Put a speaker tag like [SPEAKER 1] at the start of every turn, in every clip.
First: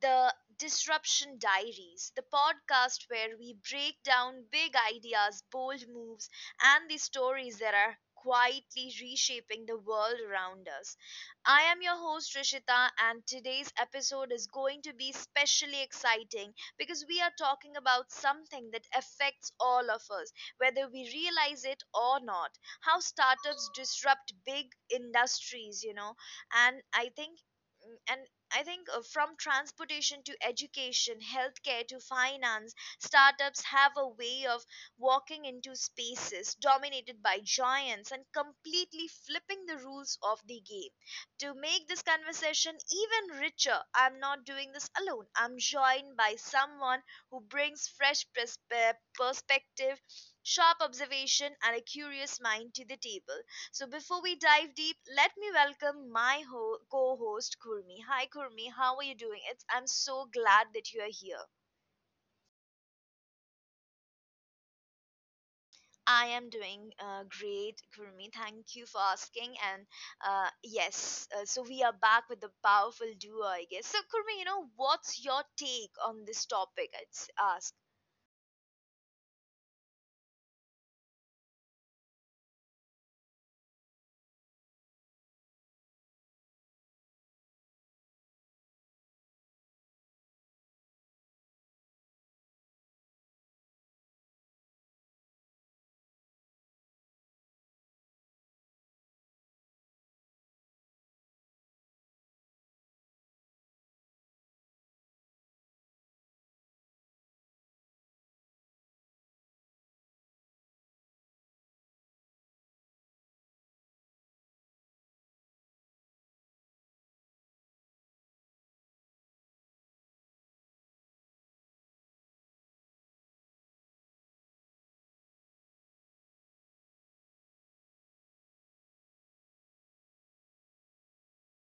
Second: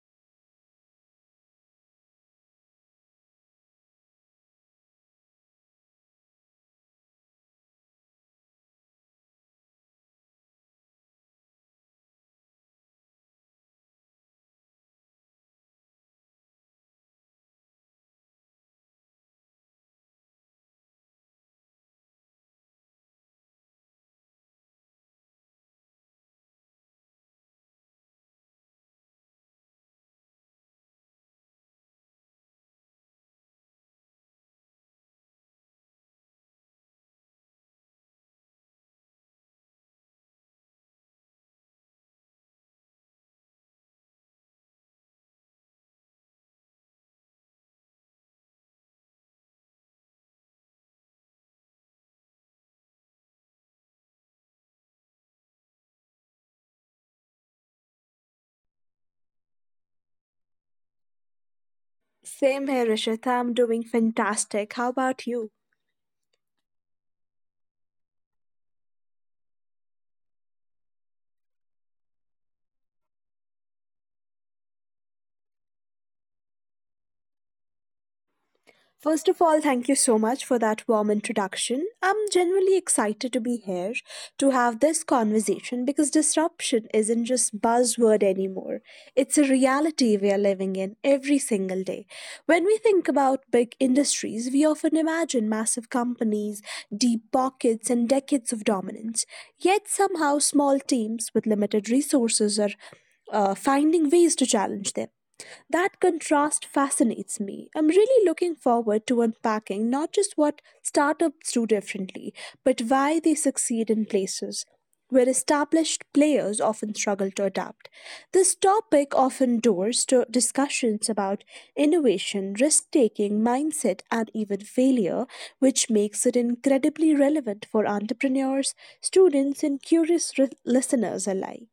[SPEAKER 1] the Disruption Diaries, the podcast where we break down big ideas, bold moves, and the stories that are quietly reshaping the world around us. I am your host, Rishita, and today's episode is going to be especially exciting because we are talking about something that affects all of us, whether we realize it or not. How startups disrupt big industries, you know, and I think. And I think from transportation to education, healthcare to finance, startups have a way of walking into spaces dominated by giants and completely flipping the rules of the game. To make this conversation even richer, I'm not doing this alone. I'm joined by someone who brings perspective, sharp observation, and a curious mind to the table. So before we dive deep, let me welcome my co-host Kurmi. Hi Kurmi, how are you doing? It's I'm so glad that you are here.
[SPEAKER 2] Same here, Rishita. I'm doing fantastic. How about you?
[SPEAKER 1] I am doing great, Kurmi. Thank you for asking. And yes, so we are back with the powerful duo, I guess. So Kurmi, you know what's your take on this topic? It's asked.
[SPEAKER 2] First of all, thank you so much for that warm introduction. I'm genuinely excited to be here to have this conversation because disruption isn't just buzzword anymore. It's a reality we are living in every single day. When we think about big industries, we often imagine massive companies, deep pockets, and decades of dominance. Yet somehow small teams with limited resources are finding ways to challenge them. That contrast fascinates me. I'm really looking forward to unpacking not just what startups do differently, but why they succeed in places where established players often struggle to adapt. This topic often doors to discussions about innovation, risk taking, mindset, and even failure, which makes it incredibly relevant for entrepreneurs, students, and curious listeners alike.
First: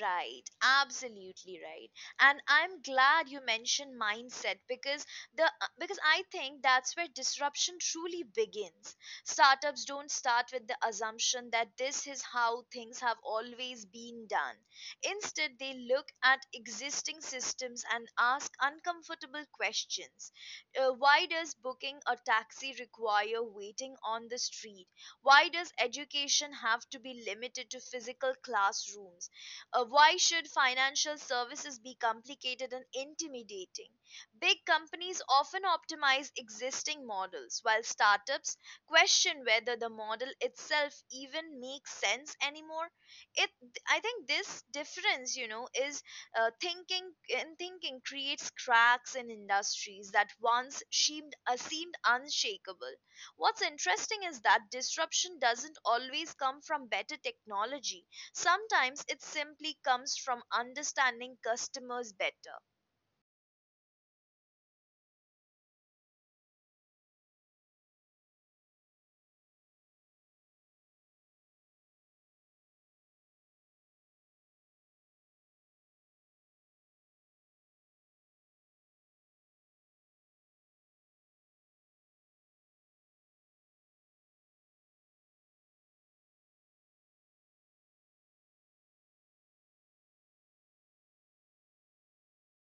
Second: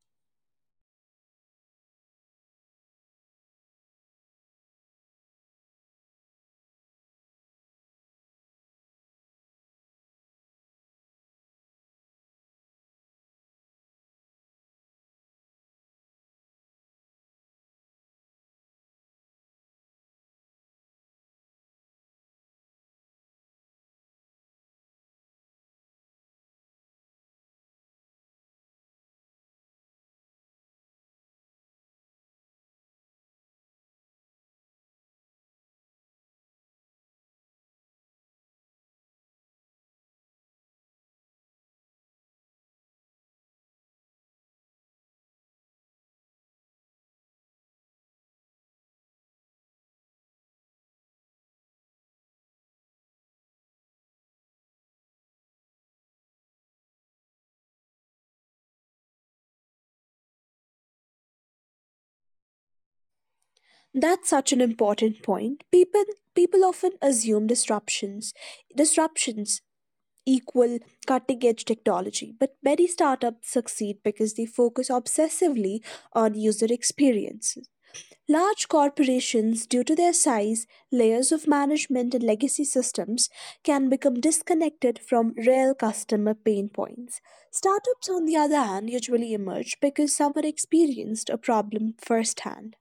[SPEAKER 1] Right, absolutely right. And I'm glad you mentioned mindset because the because I think that's where disruption truly begins. Startups don't start with the assumption that this is how things have always been done. Instead, they look at existing systems and ask uncomfortable questions. Why does booking a taxi require waiting on the street? Why does education have to be limited to physical classrooms? Why should financial services be complicated and intimidating? Big companies often optimize existing models, while startups question whether the model itself even makes sense anymore. It, I think this difference, you know, is thinking creates cracks in industries that once seemed seemed unshakable. What's interesting is that disruption doesn't always come from better technology. Sometimes it simply comes from understanding customers better.
[SPEAKER 2] That's such an important point. People often assume disruptions equal cutting edge technology, but many startups succeed because they focus obsessively on user experience. Large corporations, due to their size, layers of management, and legacy systems, can become disconnected from real customer pain points. Startups, on the other hand, usually emerge because someone experienced a problem firsthand.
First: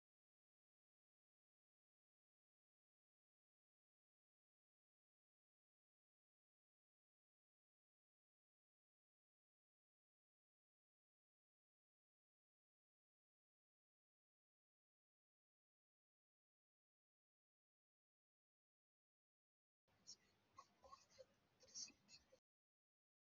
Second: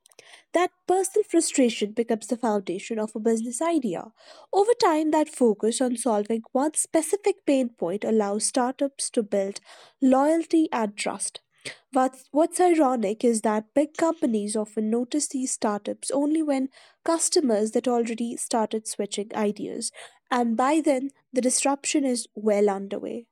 [SPEAKER 2] That personal frustration becomes the foundation of a business idea. Over time, that focus on solving one specific pain point allows startups to build loyalty and trust. What's ironic is that big companies often notice these startups only when customers that already started switching ideas, and by then the disruption is well underway.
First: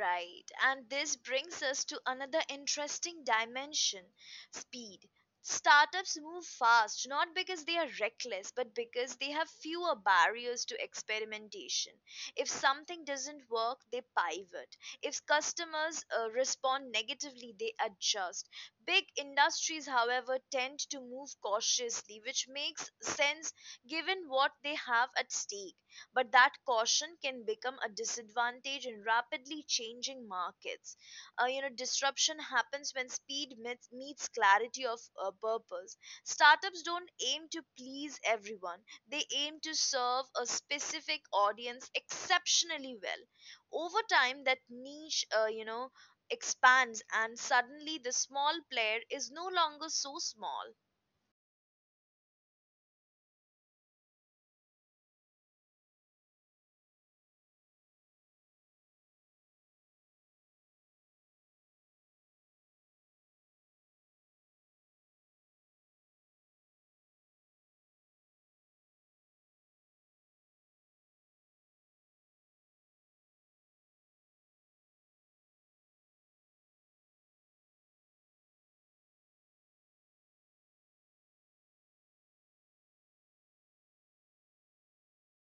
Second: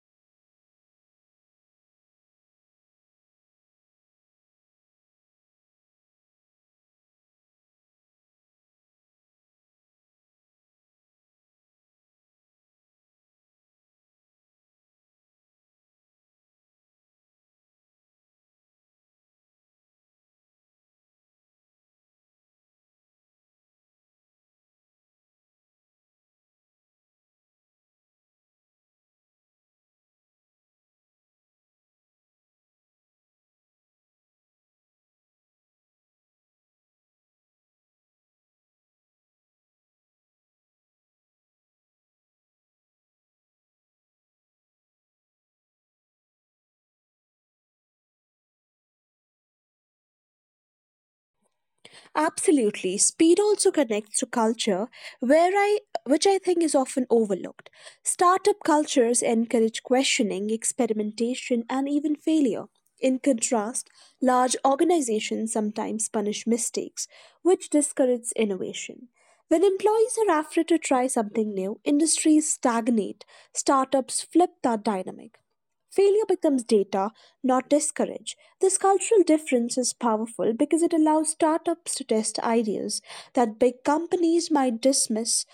[SPEAKER 1] Right, and this brings us to another interesting dimension, speed. Startups move fast not because they are reckless but because they have fewer barriers to experimentation. If something doesn't work, they pivot. If customers respond negatively, they adjust. Big industries, however, tend to move cautiously, which makes sense given what they have at stake. But that caution can become a disadvantage in rapidly changing markets. You know, disruption happens when meets clarity of purpose. Startups don't aim to please everyone, they aim to serve a specific audience exceptionally well. Over time, that niche, you know, expands, and suddenly the small player is no longer so small.
[SPEAKER 2] Absolutely. Speed also connects to culture, where I which I think is often overlooked. Startup cultures encourage questioning, experimentation, and even failure. In contrast, large organizations sometimes punish mistakes, which discourages innovation. When employees are afraid to try something new, industries stagnate. Startups flip that dynamic. Failure becomes data, not discourage. This cultural difference is powerful because it allows startups to test ideas that big companies might dismiss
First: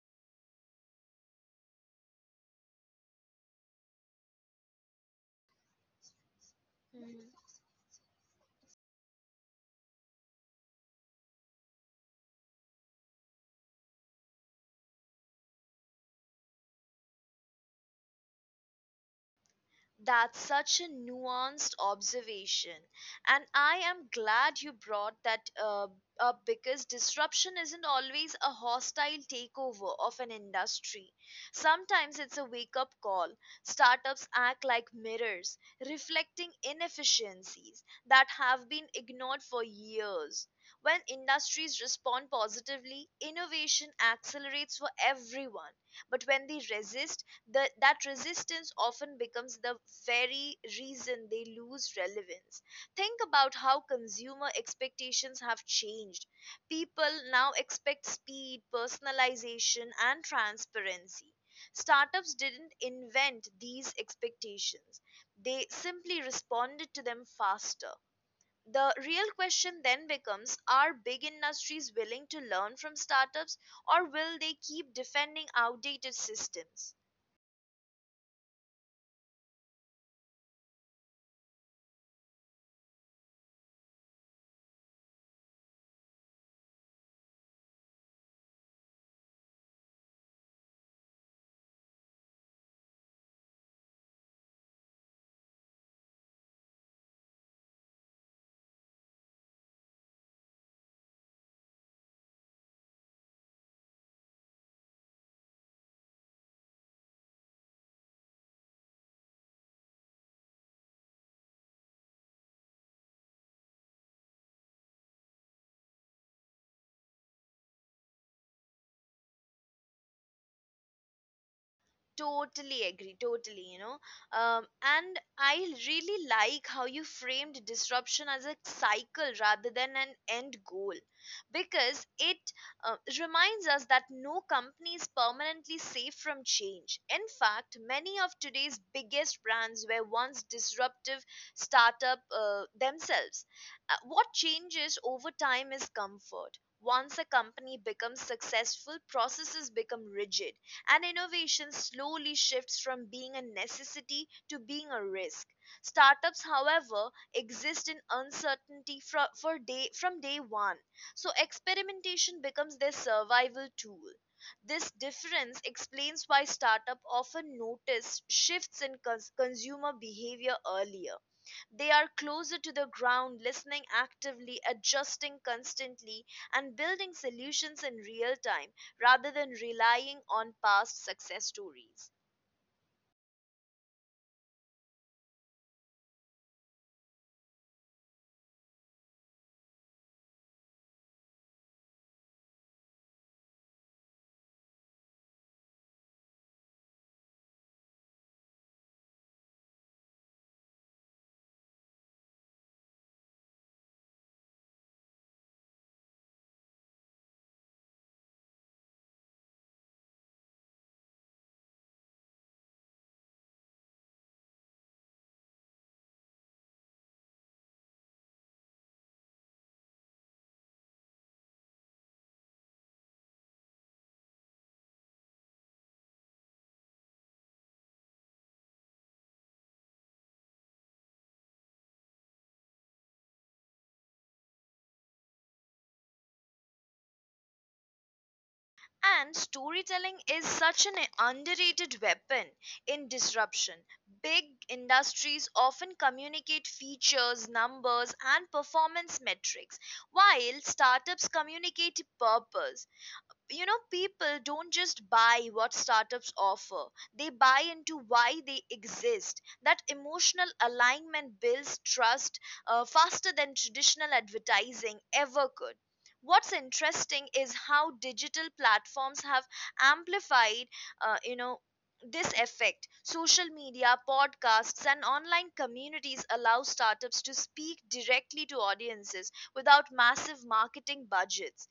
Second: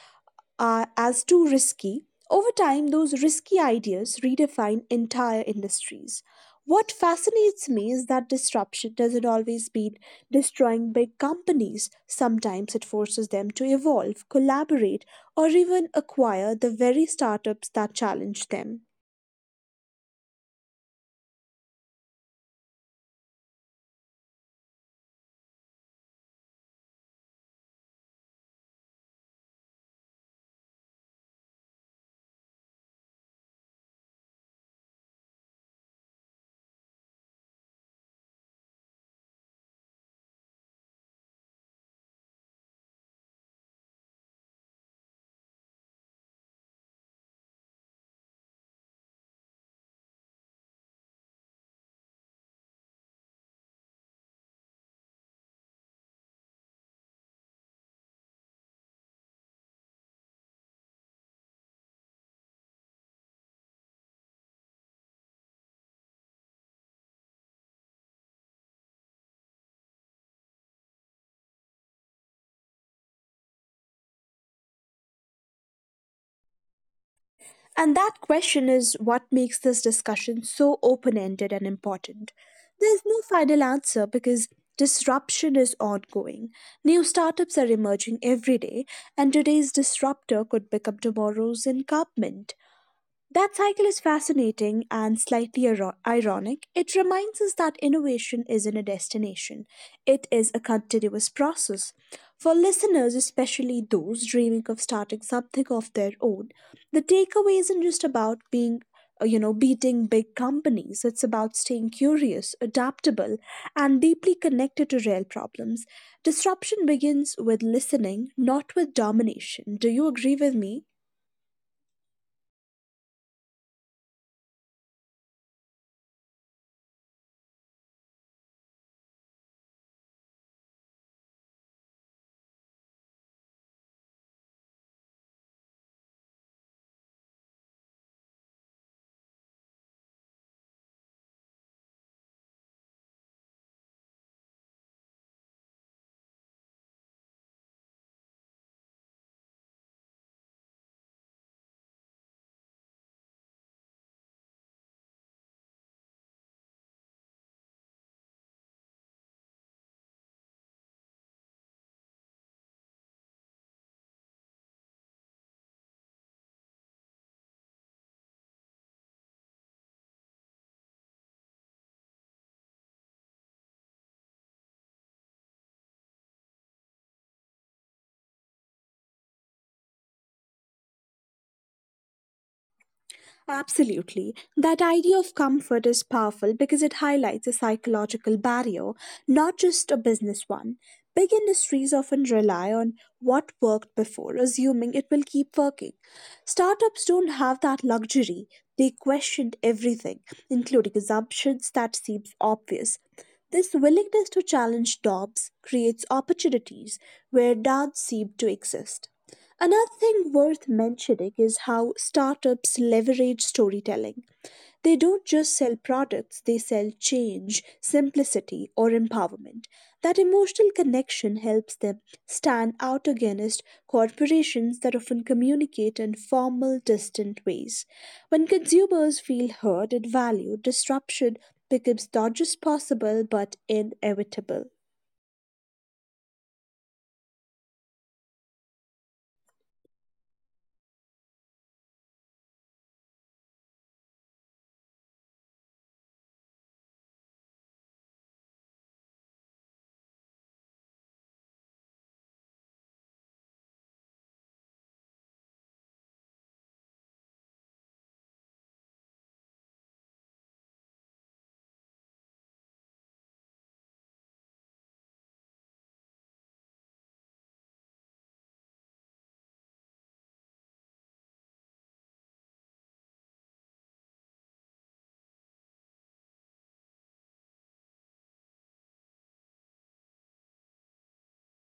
[SPEAKER 2] as too risky. Over time, those risky ideas redefine entire industries. What fascinates me is that disruption doesn't always mean destroying big companies. Sometimes it forces them to evolve, collaborate, or even acquire the very startups that challenge them.
[SPEAKER 1] That's such a nuanced observation. And I am glad you brought that up because disruption isn't always a hostile takeover of an industry. Sometimes it's a wake up call. Startups act like mirrors, reflecting inefficiencies that have been ignored for years. When industries respond positively, innovation accelerates for everyone. But when they resist, that resistance often becomes the very reason they lose relevance. Think about how consumer expectations have changed. People now expect speed, personalization, and transparency. Startups didn't invent these expectations, they simply responded to them faster. The real question then becomes, are big industries willing to learn from startups or will they keep defending outdated systems?
[SPEAKER 2] And that question is what makes this discussion so open ended and important. There's no final answer because disruption is ongoing. New startups are emerging every day, and today's disruptor could become tomorrow's incumbent. That cycle is fascinating and slightly ironic. It reminds us that innovation isn't a destination, it is a continuous process. For listeners, especially those dreaming of starting something of their own, the takeaway isn't just about being beating big companies. It's about staying curious, adaptable, and deeply connected to real problems. Disruption begins with listening, not with domination. Do you agree with me?
[SPEAKER 1] Totally agree, totally, you know. And I really like how you framed disruption as a cycle rather than an end goal because it reminds us that no company is permanently safe from change. In fact, many of today's biggest brands were once disruptive startup themselves. What changes over time is comfort. Once a company becomes successful, processes become rigid and innovation slowly shifts from being a necessity to being a risk. Startups, however, exist in uncertainty from day one, so experimentation becomes their survival tool. This difference explains why startups often notice shifts in consumer behavior earlier. They are closer to the ground, listening actively, adjusting constantly, and building solutions in real time rather than relying on past success stories.
[SPEAKER 2] Absolutely. That idea of comfort is powerful because it highlights a psychological barrier, not just a business one. Big industries often rely on what worked before, assuming it will keep working. Startups don't have that luxury. They question everything, including assumptions that seem obvious. This willingness to challenge norms creates opportunities where none seem to exist. Another thing worth mentioning is how startups leverage storytelling. They don't just sell products, they sell change, simplicity, or empowerment. That emotional connection helps them stand out against corporations that often communicate in formal, distant ways. When consumers feel heard and valued, disruption becomes not just possible but inevitable.
[SPEAKER 1] And storytelling is such an underrated weapon in disruption. Big industries often communicate features, numbers, and performance metrics, while startups communicate purpose. You know, people don't just buy what startups offer, they buy into why they exist. That emotional alignment builds trust faster than traditional advertising ever could. What's interesting is how digital platforms have amplified you know, this effect. Social media, podcasts, and online communities allow startups to speak directly to audiences without massive marketing budgets.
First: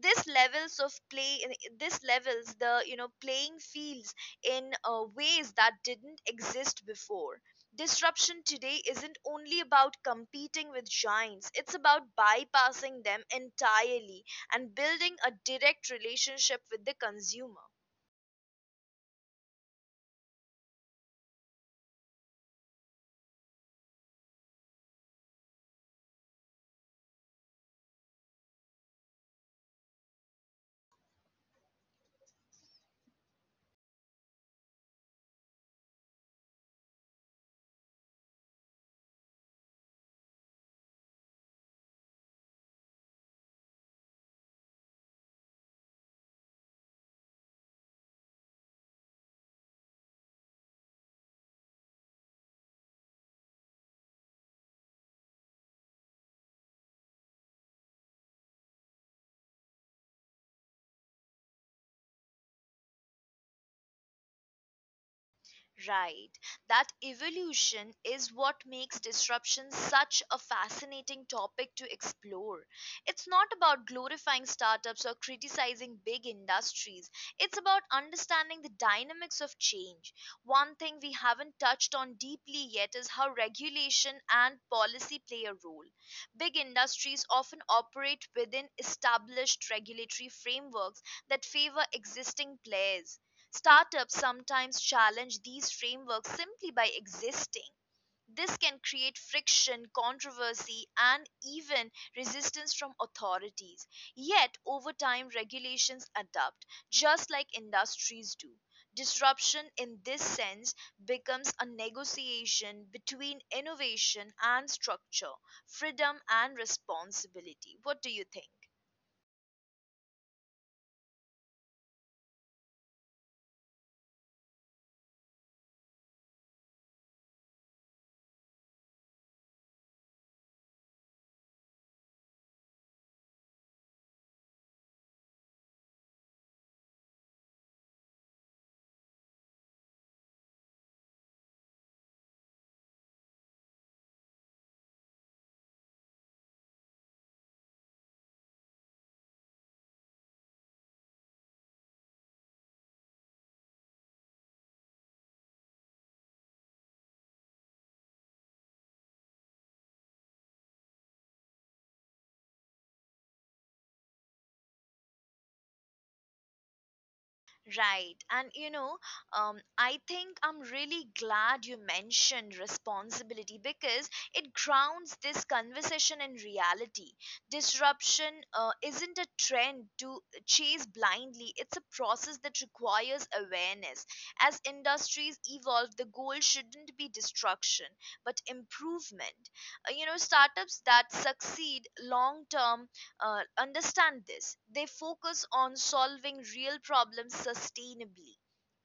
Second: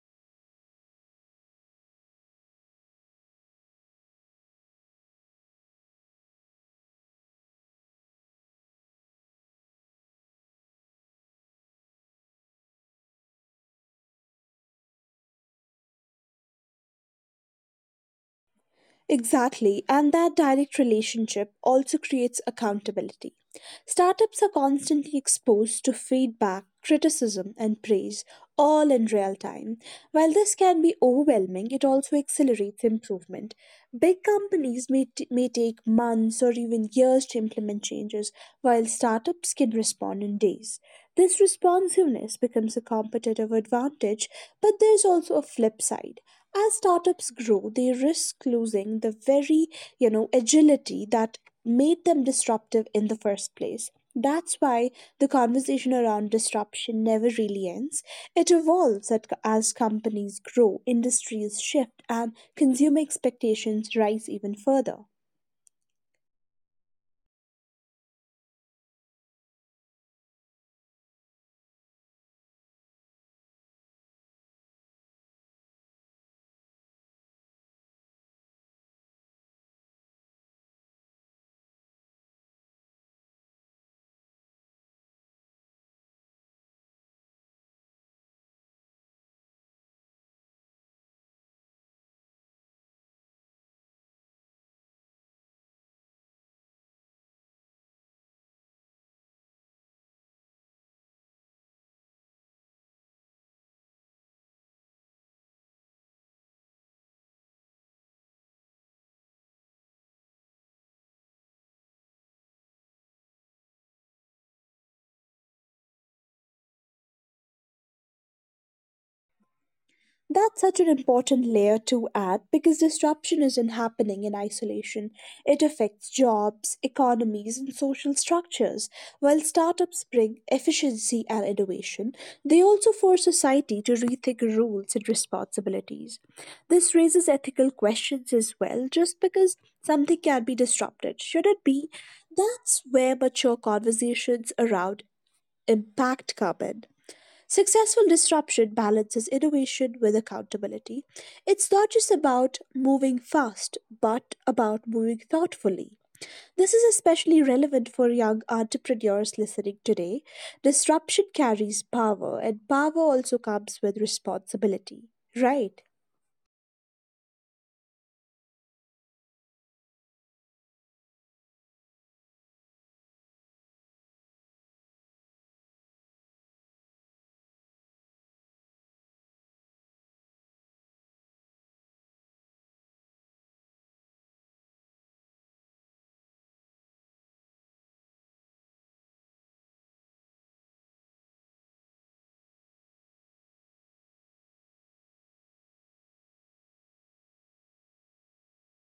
[SPEAKER 1] this levels of play this levels the playing fields in ways that didn't exist before. Disruption today isn't only about competing with giants, it's about bypassing them entirely and building a direct relationship with the consumer.
[SPEAKER 2] Exactly, and that direct relationship also creates accountability. Startups are constantly exposed to feedback, criticism, and praise, all in real time. While this can be overwhelming, it also accelerates improvement. Big companies may, may take months or even years to implement changes, while startups can respond in days. This responsiveness becomes a competitive advantage, but there's also a flip side as startups grow, they risk losing the very, you know, agility that made them disruptive in the first place. That's why the conversation around disruption never really ends. It evolves as companies grow, industries shift, and consumer expectations rise even further.
[SPEAKER 1] Right. That evolution is what makes disruption such a fascinating topic to explore. It's not about glorifying startups or criticizing big industries, it's about understanding the dynamics of change. One thing we haven't touched on deeply yet is how regulation and policy play a role. Big industries often operate within established regulatory frameworks that favor existing players. Startups sometimes challenge these frameworks simply by existing. This can create friction, controversy, and even resistance from authorities. Yet, over time, regulations adapt, just like industries do. Disruption in this sense becomes a negotiation between innovation and structure, freedom and responsibility. What do you think?
[SPEAKER 2] That's such an important layer to add because disruption isn't happening in isolation. It affects jobs, economies, and social structures. While startups bring efficiency and innovation, they also force society to rethink rules and responsibilities. This raises ethical questions as well. Just because something can be disrupted, should it be? That's where mature conversations around impact come in. Successful disruption balances innovation with accountability. It's not just about moving fast, but about moving thoughtfully. This is especially relevant for young entrepreneurs listening today. Disruption carries power, and power also comes with responsibility. Right.
[SPEAKER 1] Right. And you know, I think I'm really glad you mentioned responsibility because it grounds this conversation in reality. Disruption isn't a trend to chase blindly, it's a process that requires awareness. As industries evolve, the goal shouldn't be destruction, but improvement. You know, startups that succeed long term understand this. They focus on solving real problems sustainably,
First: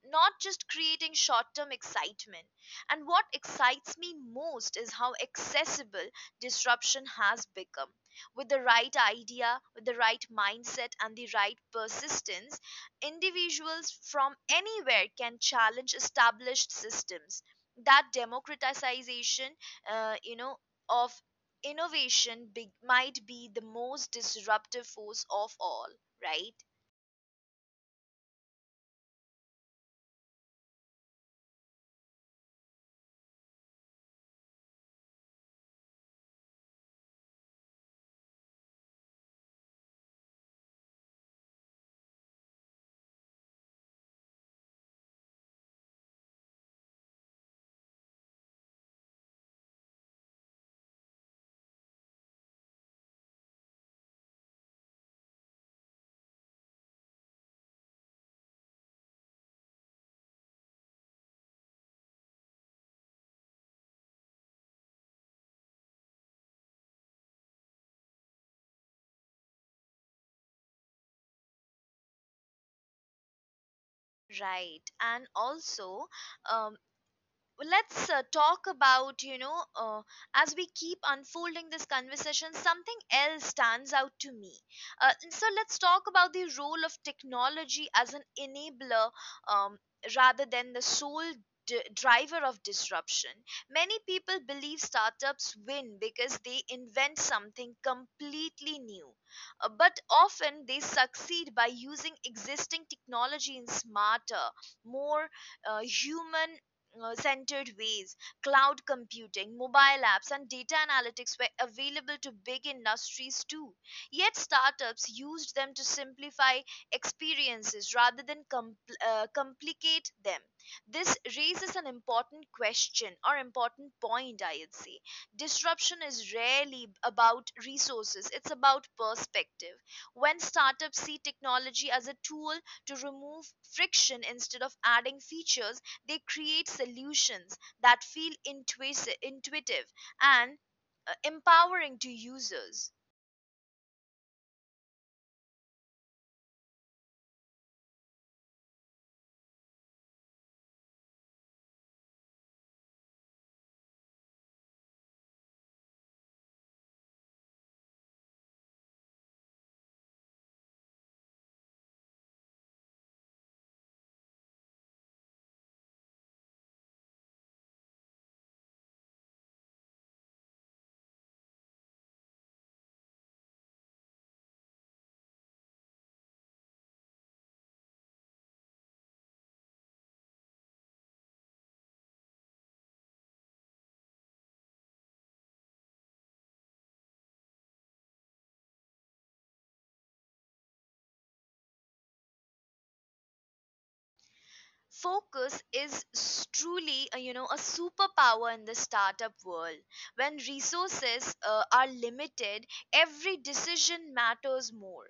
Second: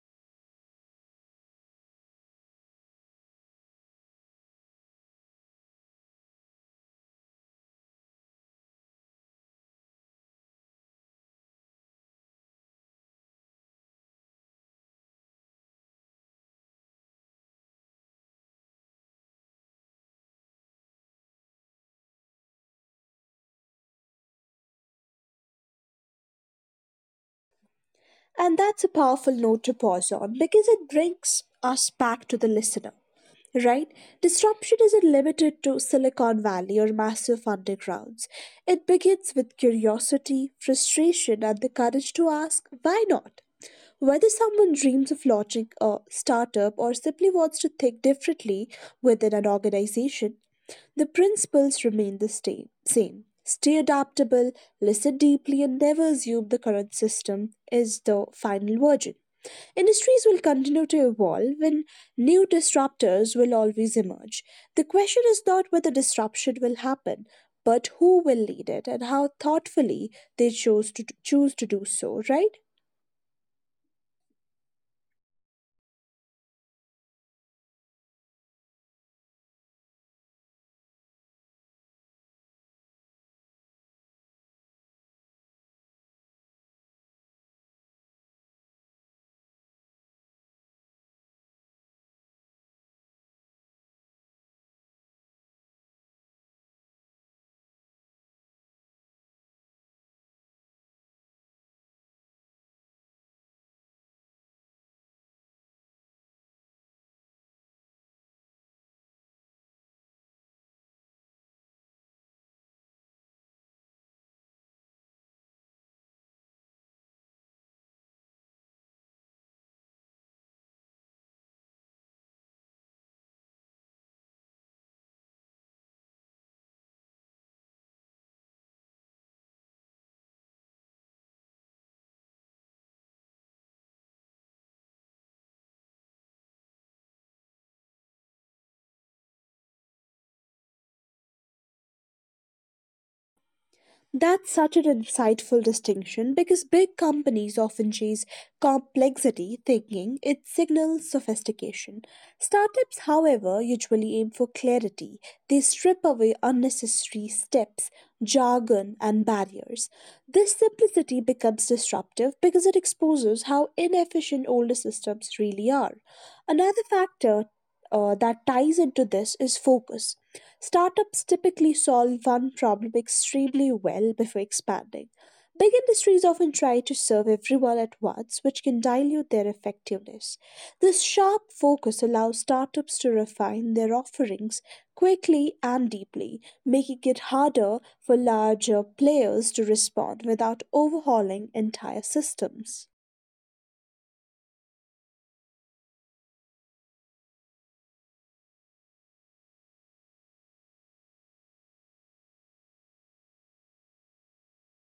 [SPEAKER 1] not just creating short term excitement. And what excites me most is how accessible disruption has become. With the right idea, with the right mindset, and the right persistence, individuals from anywhere can challenge established systems. That democratization, you know, of innovation big, might be the most disruptive force of all. Right,
[SPEAKER 2] And that's a powerful note to pause on because it brings us back to the listener. Right? Disruption isn't limited to Silicon Valley or massive undergrounds. It begins with curiosity, frustration, and the courage to ask, why not? Whether someone dreams of launching a startup or simply wants to think differently within an organization, the principles remain the same. Stay adaptable, listen deeply, and never assume the current system is the final version. Industries will continue to evolve and new disruptors will always emerge. The question is not whether disruption will happen, but who will lead it and how thoughtfully they choose to do so, right?
[SPEAKER 1] right. And also, um, let's talk about, you know, as we keep unfolding this conversation, something else stands out to me. And so let's talk about the role of technology as an enabler, um, rather than the sole driver of disruption. Many people believe startups win because they invent something completely new. But often they succeed by using existing technology in smarter, more human centered ways. Cloud computing, mobile apps, and data analytics were available to big industries too. Yet startups used them to simplify experiences rather than complicate them. This raises an important question or important point, I'd say. Disruption is rarely about resources, it's about perspective. When startups see technology as a tool to remove friction instead of adding features, they create solutions that feel intuitive and empowering to users.
[SPEAKER 2] That's such an insightful distinction because big companies often chase complexity, thinking it signals sophistication. Startups, however, usually aim for clarity. They strip away unnecessary steps, jargon, and barriers. This simplicity becomes disruptive because it exposes how inefficient older systems really are. Another factor that ties into this is focus. Startups typically solve one problem extremely well before expanding. Big industries often try to serve everyone at once, which can dilute their effectiveness. This sharp focus allows startups to refine their offerings quickly and deeply, making it harder for larger players to respond without overhauling entire systems.
[SPEAKER 1] Focus is truly a, you know, a superpower in the startup world. When resources are limited, every decision matters more,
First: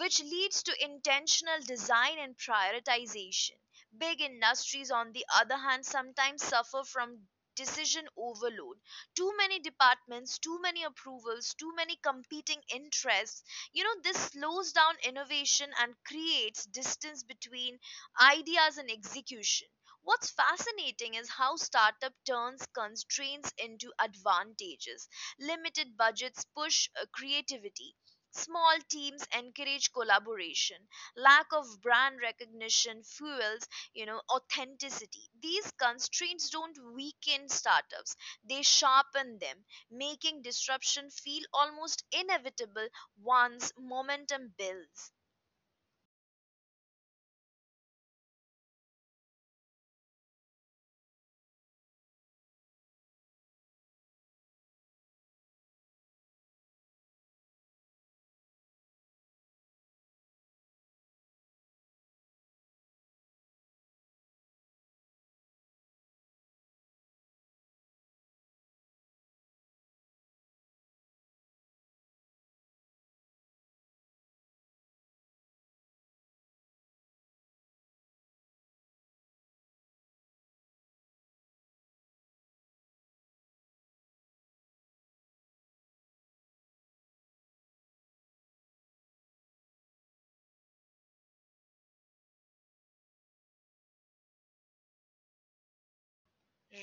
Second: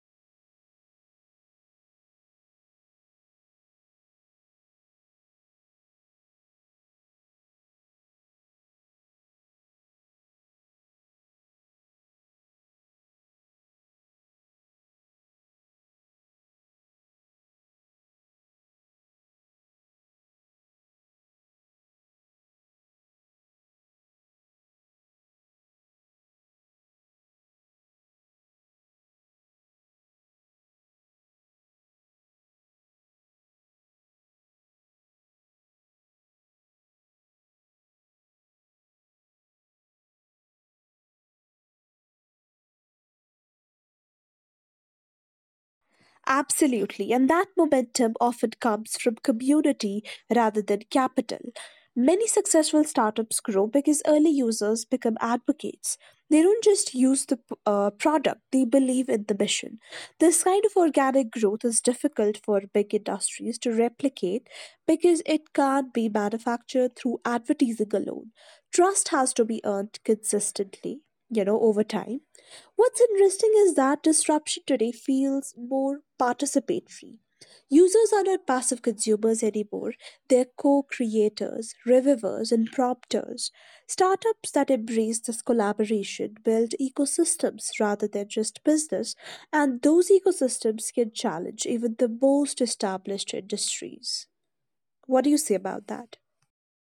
[SPEAKER 1] which leads to intentional design and prioritization. Big industries on the other hand sometimes suffer from decision overload. Too many departments, too many approvals, too many competing interests. You know, this slows down innovation and creates distance between ideas and execution. What's fascinating is how startup turns constraints into advantages. Limited budgets push creativity. Small teams encourage collaboration. Lack of brand recognition fuels, you know, authenticity. These constraints don't weaken startups. They sharpen them, making disruption feel almost inevitable once momentum builds.
[SPEAKER 2] Absolutely, and that momentum often comes from community rather than capital. Many successful startups grow because early users become advocates. They don't just use the product, they believe in the mission. This kind of organic growth is difficult for big industries to replicate because it can't be manufactured through advertising alone. Trust has to be earned consistently, you know, over time. What's interesting is that disruption today feels more participatory. Users are not passive consumers anymore, they're co creators, revivers, and prompters. Startups that embrace this collaboration build ecosystems rather than just business, and those ecosystems can challenge even the most established industries. What do you say about that?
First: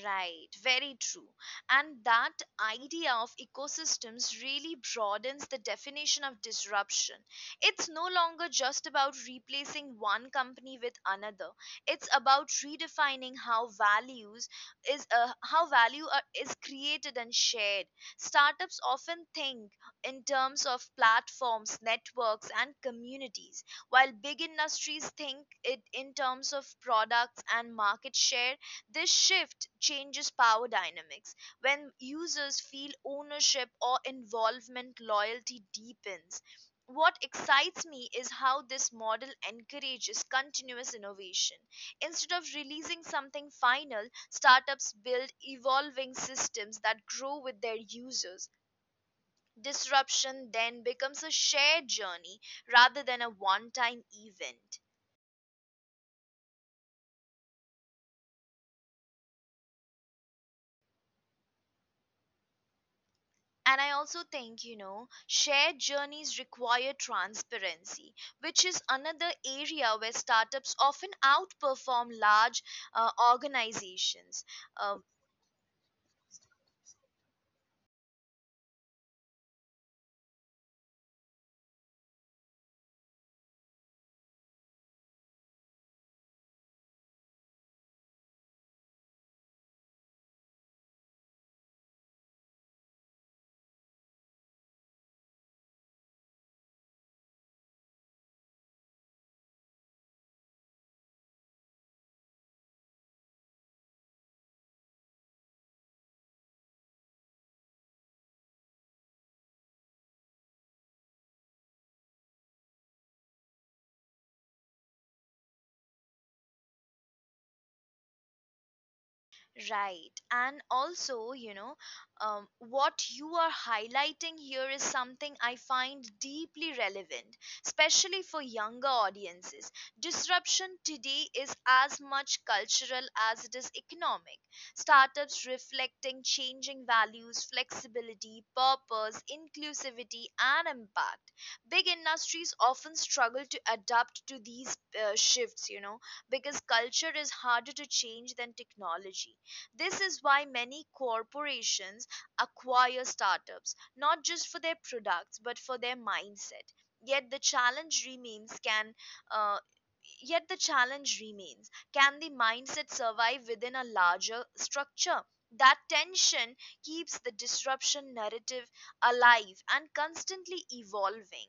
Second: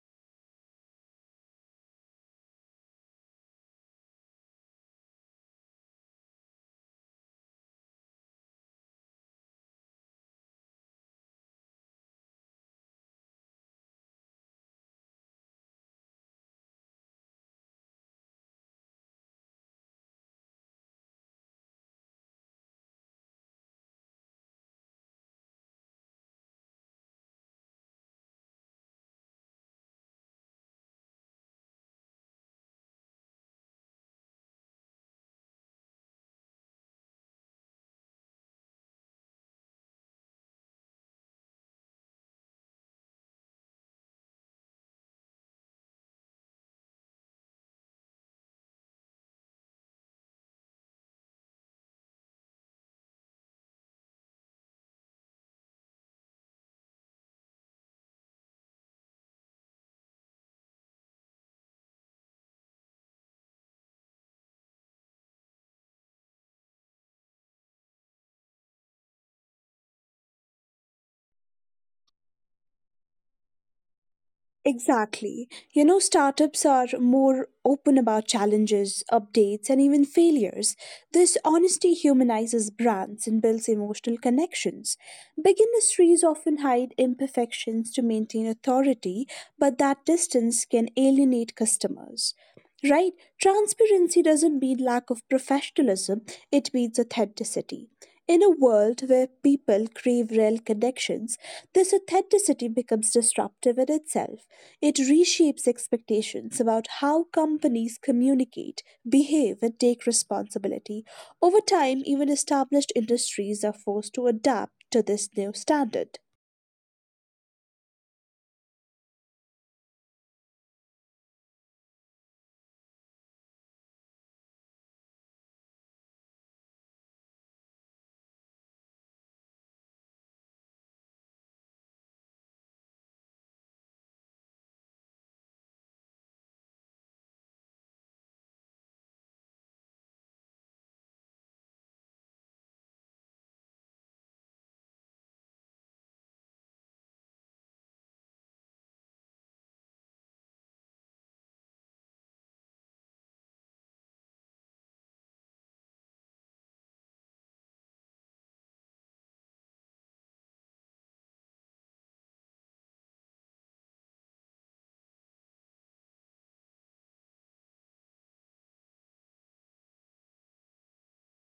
[SPEAKER 1] Right, very true. And that idea of ecosystems really broadens the definition of disruption. It's no longer just about replacing one company with another. It's about redefining how values is how is created and shared. Startups often think in terms of platforms, networks and communities, while big industries think it in terms of products and market share. This shift changes power dynamics. When users feel ownership or involvement, loyalty deepens. What excites me is how this model encourages continuous innovation. Instead of releasing something final, startups build evolving systems that grow with their users. Disruption then becomes a shared journey rather than a one time event. And I also think, you know, shared journeys require transparency, which is another area where startups often outperform large organizations. Uh,
[SPEAKER 2] Exactly. You know, startups are more open about challenges, updates, and even failures. This honesty humanizes brands and builds emotional connections. Big industries often hide imperfections to maintain authority, but that distance can alienate customers. Right? Transparency doesn't mean lack of professionalism, it means authenticity. In a world where people crave real connections, this authenticity becomes disruptive in itself. It reshapes expectations about how companies communicate, behave, and take responsibility. Over time, even established industries are forced to adapt to this new standard.
[SPEAKER 1] Right. And also, you know, what you are highlighting here is something I find deeply relevant, especially for younger audiences. Disruption today is as much cultural as it is economic. Startups reflecting changing values, flexibility, purpose, inclusivity, and impact. Big industries often struggle to adapt to these shifts, you know, because culture is harder to change than technology. This is why many corporations acquire startups, not just for their products, but for their mindset. Yet the challenge remains can uh, Yet the challenge remains, can the mindset survive within a larger structure? That tension keeps the disruption narrative alive and constantly evolving.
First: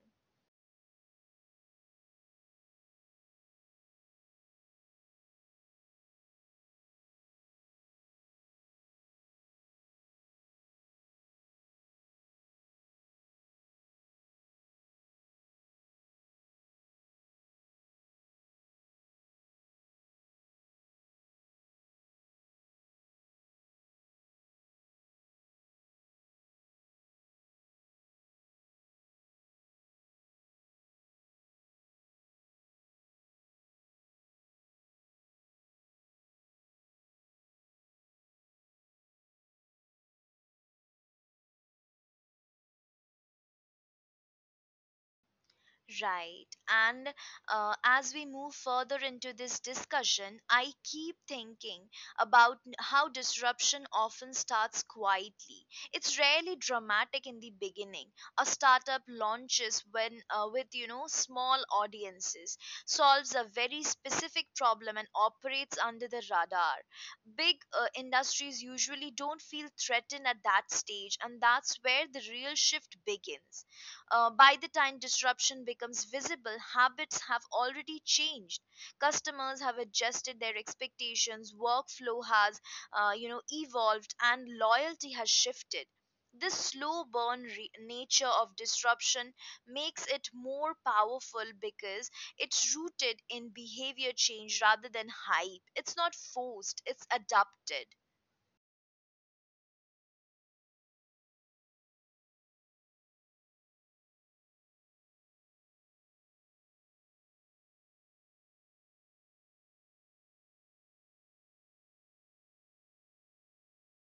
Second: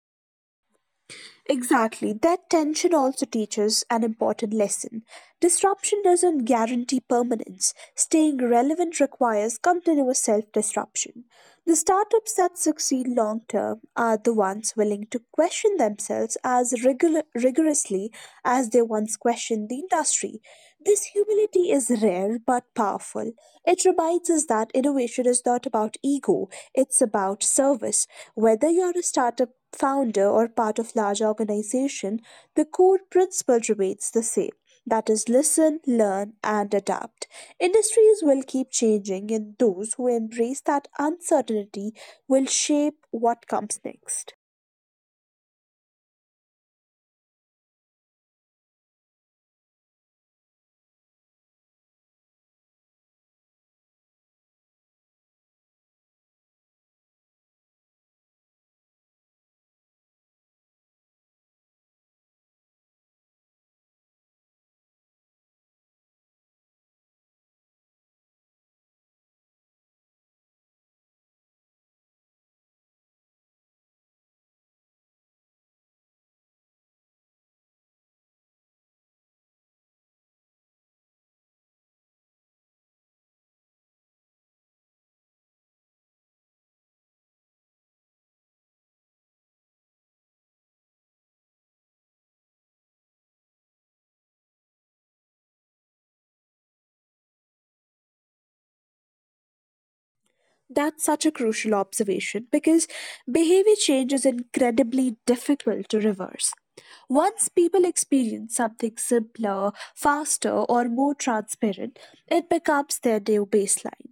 [SPEAKER 2] Exactly. That tension also teaches an important lesson. Disruption doesn't guarantee permanence. Staying relevant requires continuous self disruption. The startups that succeed long term are the ones willing to question themselves as rigorously as they once questioned the industry. This humility is rare but powerful. It reminds us that innovation is not about ego, it's about service. Whether you're a startup founder or part of large organization, the core principle remains the same, that is listen, learn and adapt. Industries will keep changing and those who embrace that uncertainty will shape what comes next.
[SPEAKER 1] Right. And As we move further into this discussion, I keep thinking about how disruption often starts quietly. It's rarely dramatic in the beginning. A startup launches when with small audiences, solves a very specific problem and operates under the radar. Big industries usually don't feel threatened at that stage, and that's where the real shift begins. By the time disruption becomes visible, habits have already changed. Customers have adjusted their expectations, workflow has, evolved, and loyalty has shifted. This slow burn nature of disruption makes it more powerful because it's rooted in behavior change rather than hype. It's not forced, it's adapted.
[SPEAKER 2] That's such a crucial observation because behavior change is incredibly difficult to reverse. Once people experience something simpler, faster, or more transparent, it becomes their new baseline.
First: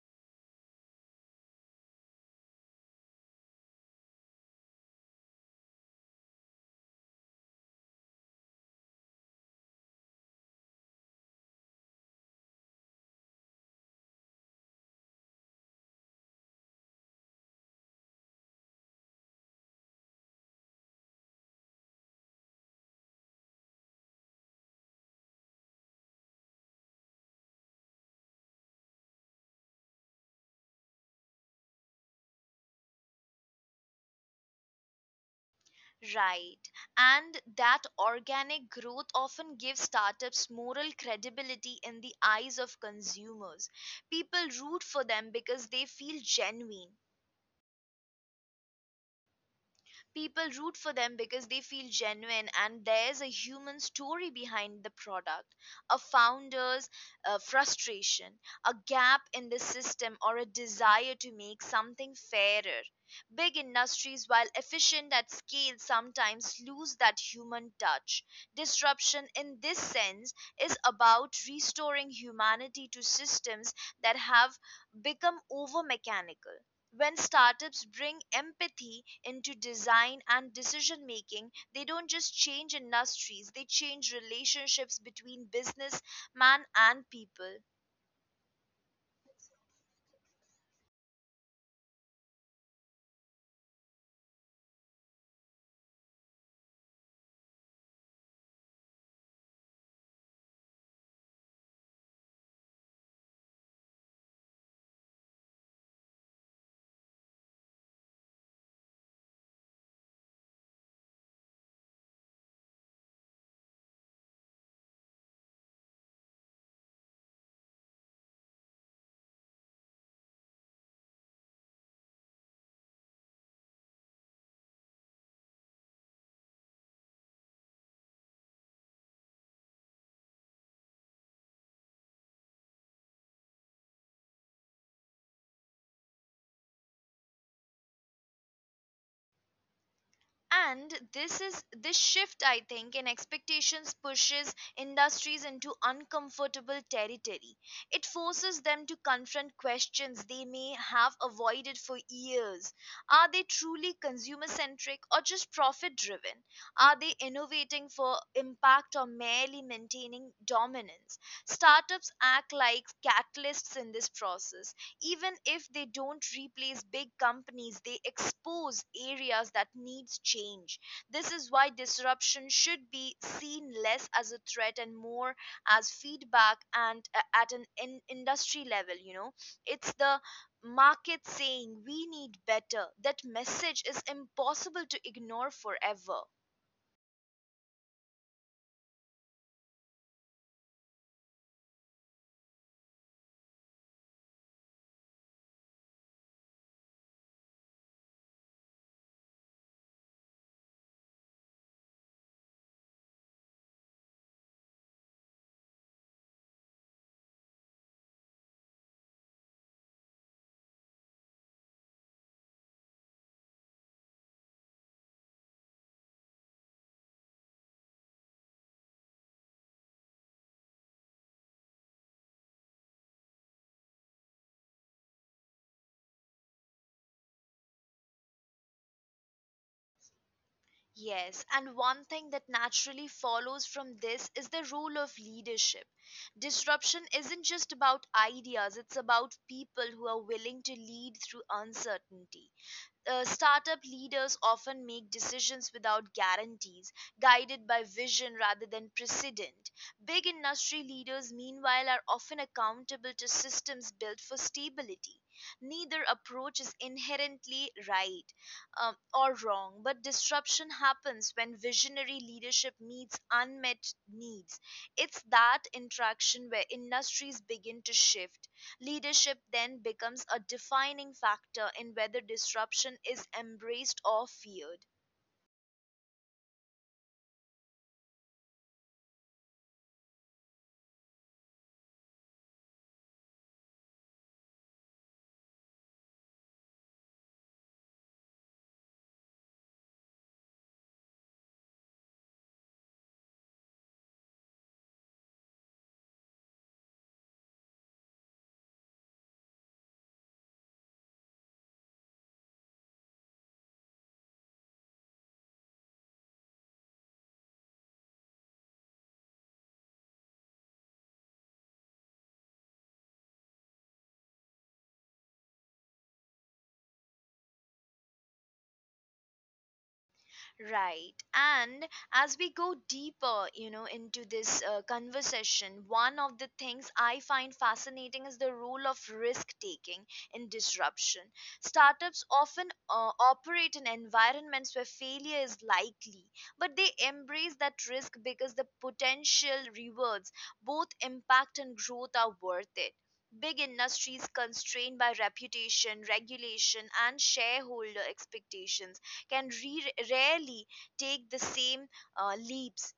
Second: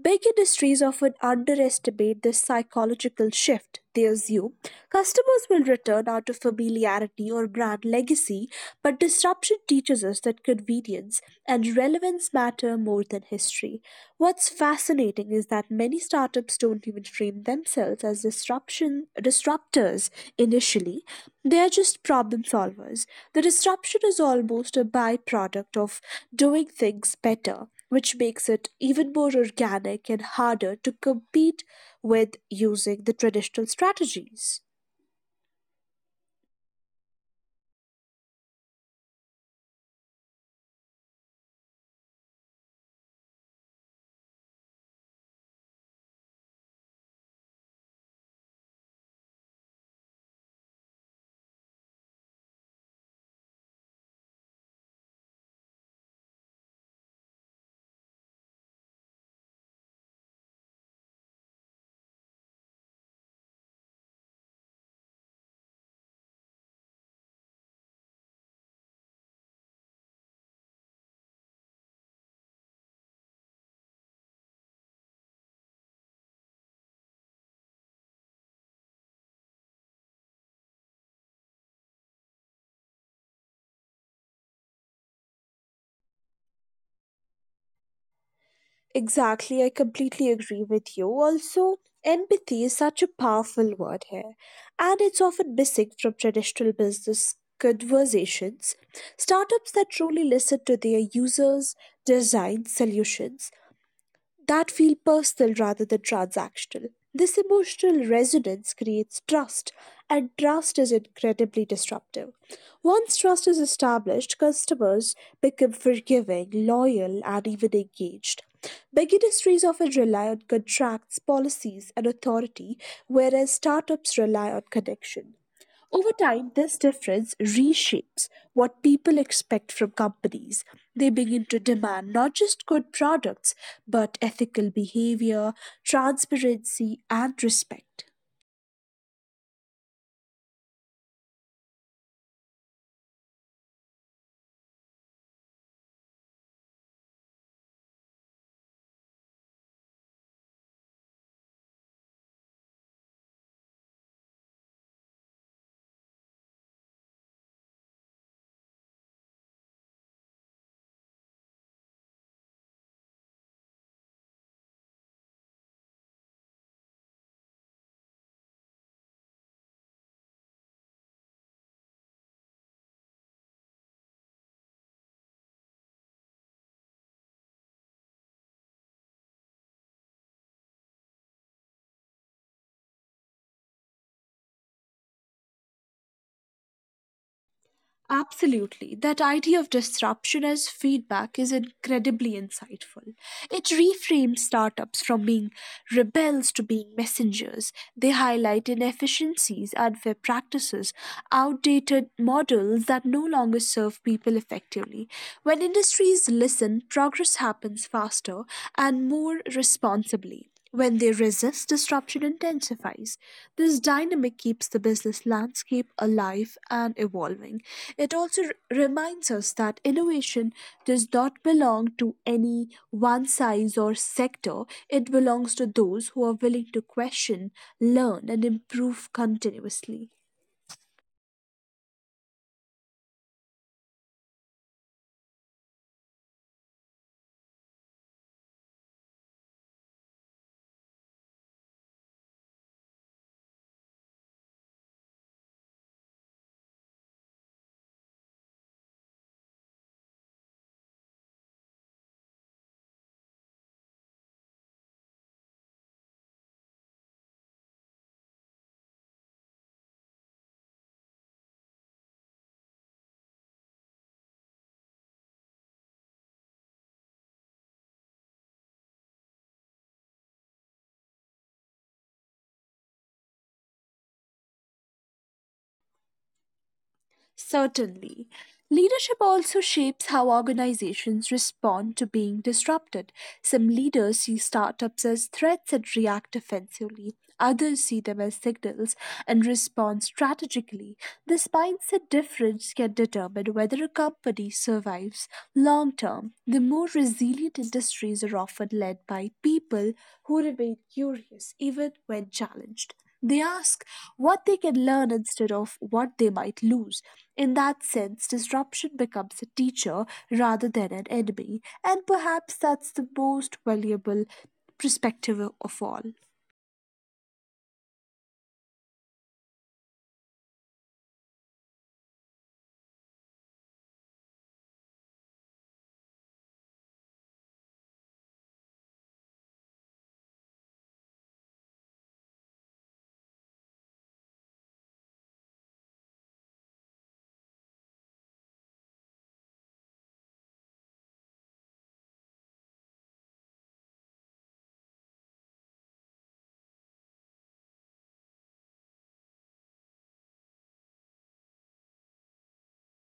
[SPEAKER 2] Big industries often underestimate this psychological shift. They assume customers will return out of familiarity or brand legacy, but disruption teaches us that convenience and relevance matter more than history. What's fascinating is that many startups don't even frame themselves as disruption disruptors initially. They're just problem solvers. The disruption is almost a byproduct of doing things better, which makes it even more organic and harder to compete with using the traditional strategies.
[SPEAKER 1] Right. And that organic growth often gives startups moral credibility in the eyes of consumers. People root for them because they feel genuine. People root for them because they feel genuine and there's a human story behind the product, a founder's frustration, a gap in the system, or a desire to make something fairer. Big industries, while efficient at scale, sometimes lose that human touch. Disruption, in this sense, is about restoring humanity to systems that have become over mechanical. When startups bring empathy into design and decision making, they don't just change industries, they change relationships between business man and people.
[SPEAKER 2] Exactly, I completely agree with you. Also, empathy is such a powerful word here, and it's often missing from traditional business conversations. Startups that truly listen to their users design solutions that feel personal rather than transactional. This emotional resonance creates trust, and trust is incredibly disruptive. Once trust is established, customers become forgiving, loyal, and even engaged. Big industries often rely on contracts, policies, and authority, whereas startups rely on connection. Over time, this difference reshapes what people expect from companies. They begin to demand not just good products, but ethical behavior, transparency, and respect.
[SPEAKER 1] And this shift, I think, in expectations pushes industries into uncomfortable territory. It forces them to confront questions they may have avoided for years. Are they truly consumer centric or just profit driven? Are they innovating for impact or merely maintaining dominance? Startups act like catalysts in this process. Even if they don't replace big companies, they expose areas that needs change. This is why disruption should be seen less as a threat and more as feedback, and at an industry level, It's the market saying we need better. That message is impossible to ignore forever.
[SPEAKER 2] Absolutely. That idea of disruption as feedback is incredibly insightful. It reframes startups from being rebels to being messengers. They highlight inefficiencies, unfair practices, outdated models that no longer serve people effectively. When industries listen, progress happens faster and more responsibly. When they resist, disruption intensifies. This dynamic keeps the business landscape alive and evolving. It also reminds us that innovation does not belong to any one size or sector, it belongs to those who are willing to question, learn, and improve continuously.
[SPEAKER 1] Yes, and one thing that naturally follows from this is the role of leadership. Disruption isn't just about ideas, it's about people who are willing to lead through uncertainty. Startup leaders often make decisions without guarantees, guided by vision rather than precedent. Big industry leaders, meanwhile, are often accountable to systems built for stability. Neither approach is inherently right or wrong, but disruption happens when visionary leadership meets unmet needs. It's that interaction where industries begin to shift. Leadership then becomes a defining factor in whether disruption is embraced or feared.
[SPEAKER 2] Certainly. Leadership also shapes how organizations respond to being disrupted. Some leaders see startups as threats and react defensively. Others see them as signals and respond strategically. This mindset difference can determine whether a company survives long term. The more resilient industries are often led by people who remain curious even when challenged. They ask what they can learn instead of what they might lose. In that sense, disruption becomes a teacher rather than an enemy, and perhaps that's the most valuable perspective of all.
[SPEAKER 1] Right. And as we go deeper, into this conversation, one of the things I find fascinating is the role of risk taking in disruption. Startups often operate in environments where failure is likely, but they embrace that risk because the potential rewards, both impact and growth, are worth it. Big industries, constrained by reputation, regulation, and shareholder expectations, can rarely take the same leaps.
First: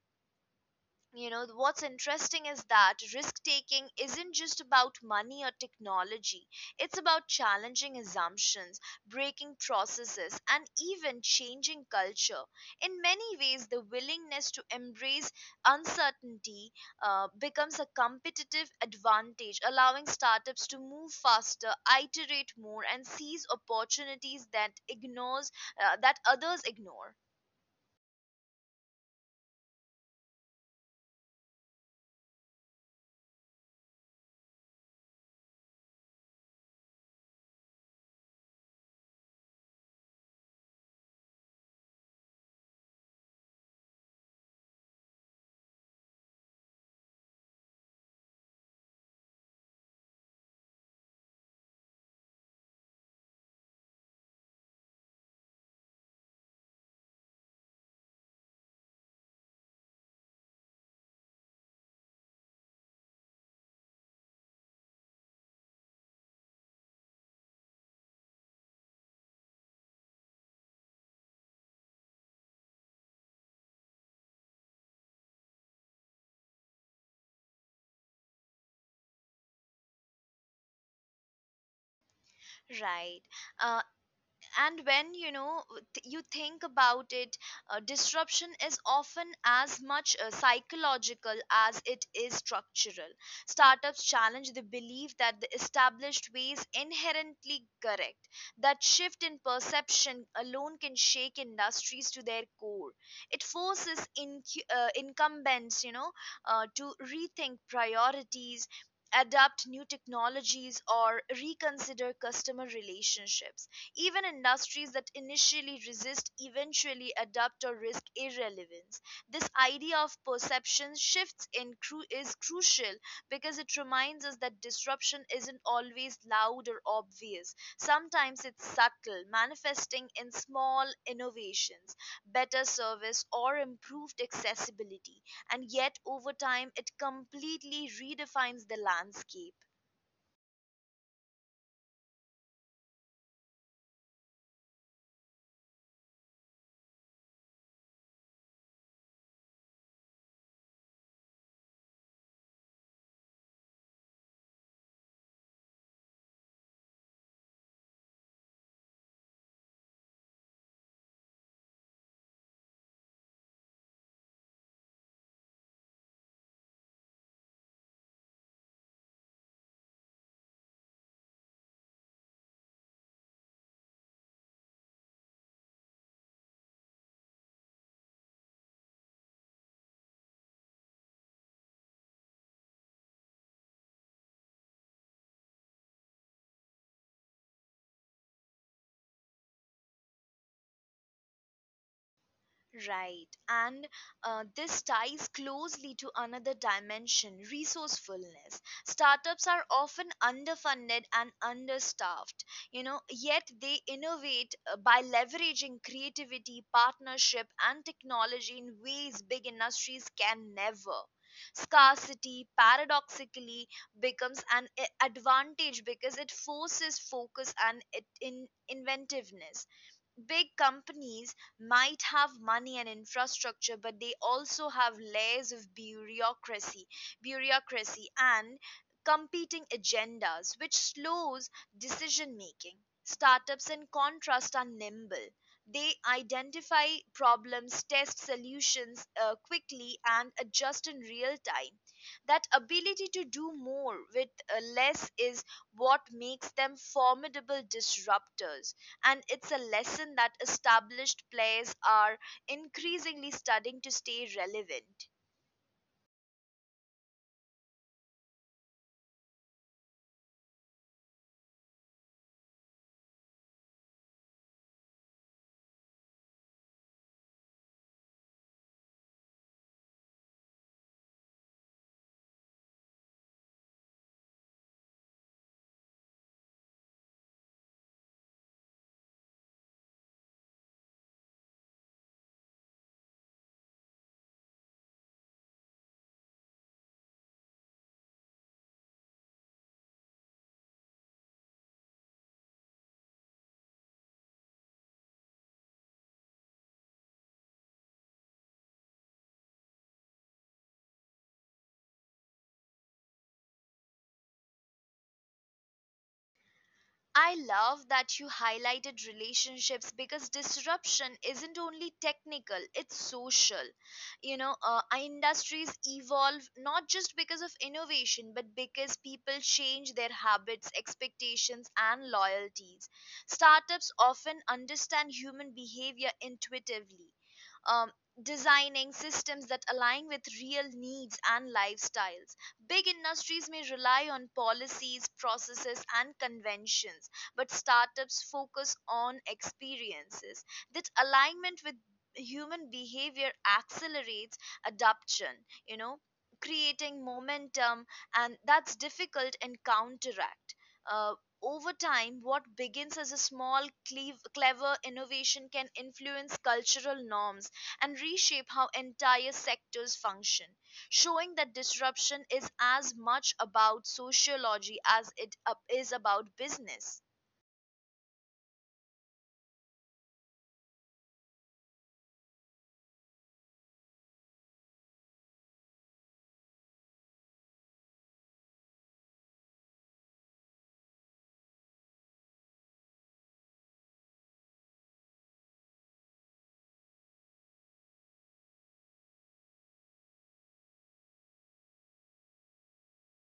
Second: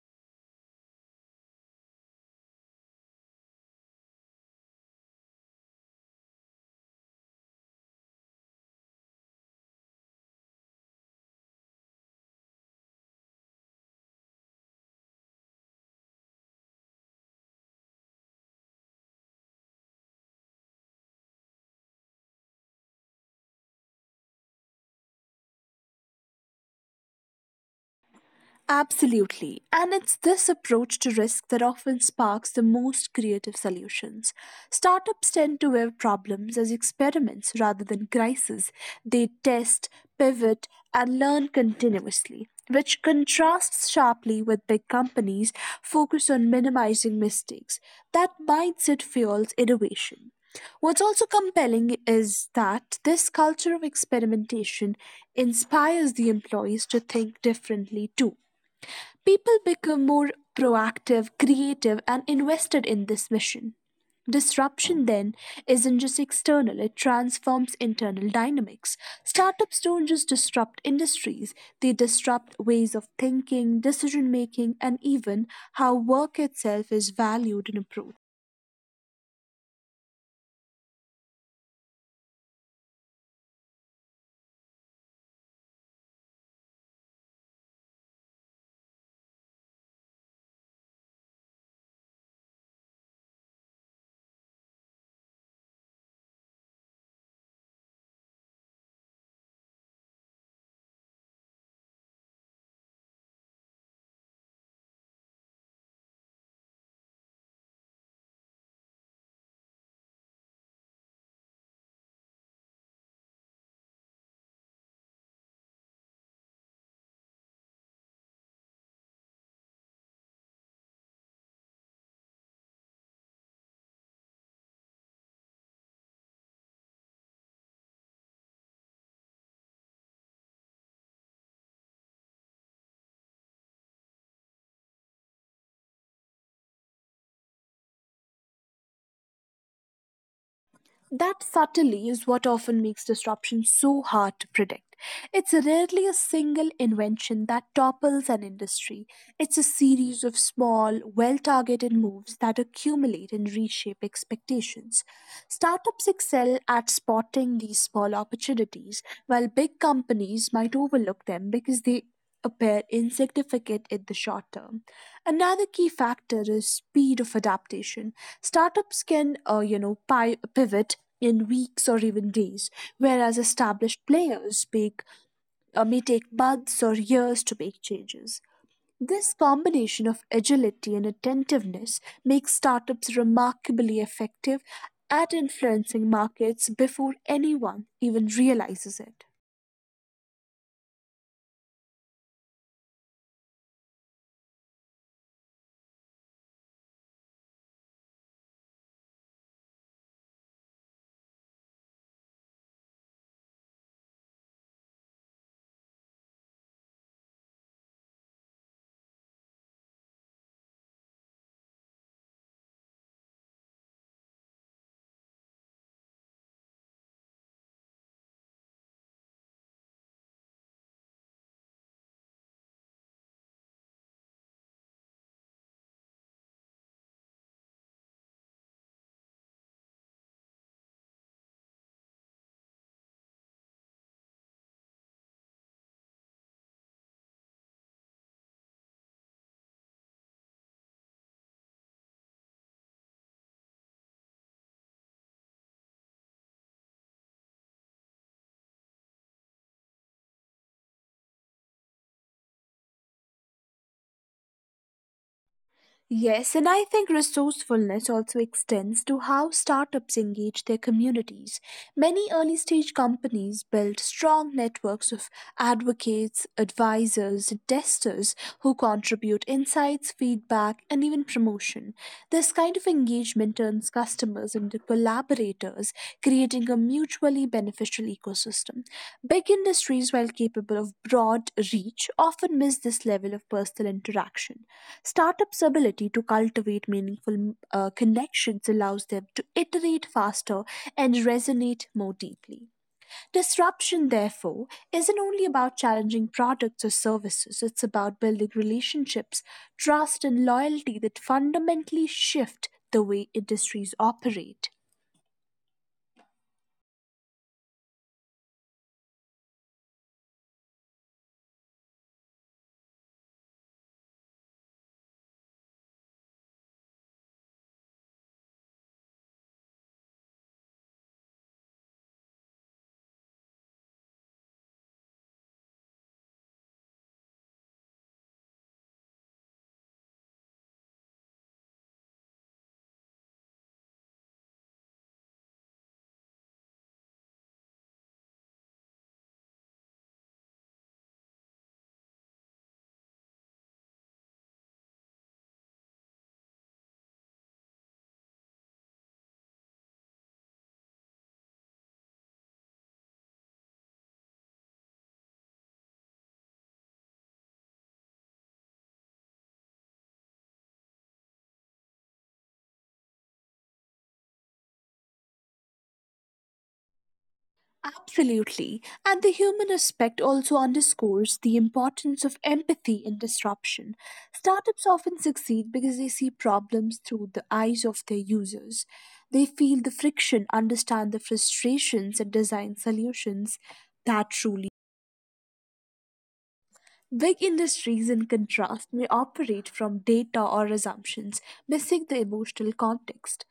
[SPEAKER 1] What's interesting is that risk taking isn't just about money or technology, it's about challenging assumptions, breaking processes, and even changing culture. In many ways, the willingness to embrace uncertainty becomes a competitive advantage, allowing startups to move faster, iterate more, and seize opportunities that ignores that others ignore.
[SPEAKER 2] Absolutely. And it's this approach to risk that often sparks the most creative solutions. Startups tend to view problems as experiments rather than crises. They test, pivot, and learn continuously, which contrasts sharply with big companies focused on minimizing mistakes. That mindset fuels innovation. What's also compelling is that this culture of experimentation inspires the employees to think differently too. People become more proactive, creative, and invested in this mission. Disruption then isn't just external, it transforms internal dynamics. Startups don't just disrupt industries, they disrupt ways of thinking, decision making, and even how work itself is valued and approached.
[SPEAKER 1] Right. Uh, and when you think about it, disruption is often as much psychological as it is structural. Startups challenge the belief that the established way is inherently correct. That shift in perception alone can shake industries to their core. It forces incumbents, to rethink priorities, adapt new technologies, or reconsider customer relationships. Even industries that initially resist eventually adapt or risk irrelevance. This idea of perception shifts is crucial because it reminds us that disruption isn't always loud or obvious. Sometimes it's subtle, manifesting in small innovations, better service, or improved accessibility. And yet, over time, it completely redefines the landscape.
[SPEAKER 2] That subtlety is what often makes disruption so hard to predict. It's rarely a single invention that topples an industry. It's a series of small, well targeted moves that accumulate and reshape expectations. Startups excel at spotting these small opportunities, while big companies might overlook them because they appear insignificant in the short term. Another key factor is speed of adaptation. Startups can, pivot in weeks or even days, whereas established players may take months or years to make changes. This combination of agility and attentiveness makes startups remarkably effective at influencing markets before anyone even realizes it.
[SPEAKER 1] Right. And this ties closely to another dimension: resourcefulness. Startups are often underfunded and understaffed, yet they innovate by leveraging creativity, partnership, and technology in ways big industries can never. Scarcity, paradoxically, becomes an advantage because it forces focus and it in inventiveness. Big companies might have money and infrastructure, but they also have layers of bureaucracy and competing agendas, which slows decision making. Startups, in contrast, are nimble. They identify problems, test solutions quickly, and adjust in real time. That ability to do more with less is what makes them formidable disruptors, and it's a lesson that established players are increasingly studying to stay relevant.
[SPEAKER 2] Yes, and I think resourcefulness also extends to how startups engage their communities. Many early stage companies build strong networks of advocates, advisors, and testers who contribute insights, feedback, and even promotion. This kind of engagement turns customers into collaborators, creating a mutually beneficial ecosystem. Big industries, while capable of broad reach, often miss this level of personal interaction. Startups' ability to cultivate meaningful connections allows them to iterate faster and resonate more deeply. Disruption, therefore, isn't only about challenging products or services, it's about building relationships, trust, and loyalty that fundamentally shift the way industries operate.
[SPEAKER 1] I love that you highlighted relationships because disruption isn't only technical, it's social. Our industries evolve not just because of innovation, but because people change their habits, expectations, and loyalties. Startups often understand human behavior intuitively. Um, Designing systems that align with real needs and lifestyles. Big industries may rely on policies, processes, and conventions, but startups focus on experiences. That alignment with human behavior accelerates adoption, creating momentum, and that's difficult and counteract. Uh, Over time, what begins as a small, clever innovation can influence cultural norms and reshape how entire sectors function, showing that disruption is as much about sociology as it is about business.
[SPEAKER 2] Absolutely. And the human aspect also underscores the importance of empathy in disruption. Startups often succeed because they see problems through the eyes of their users. They feel the friction, understand the frustrations, and design solutions that truly Big industries, in contrast, may operate from data or assumptions, missing the emotional context.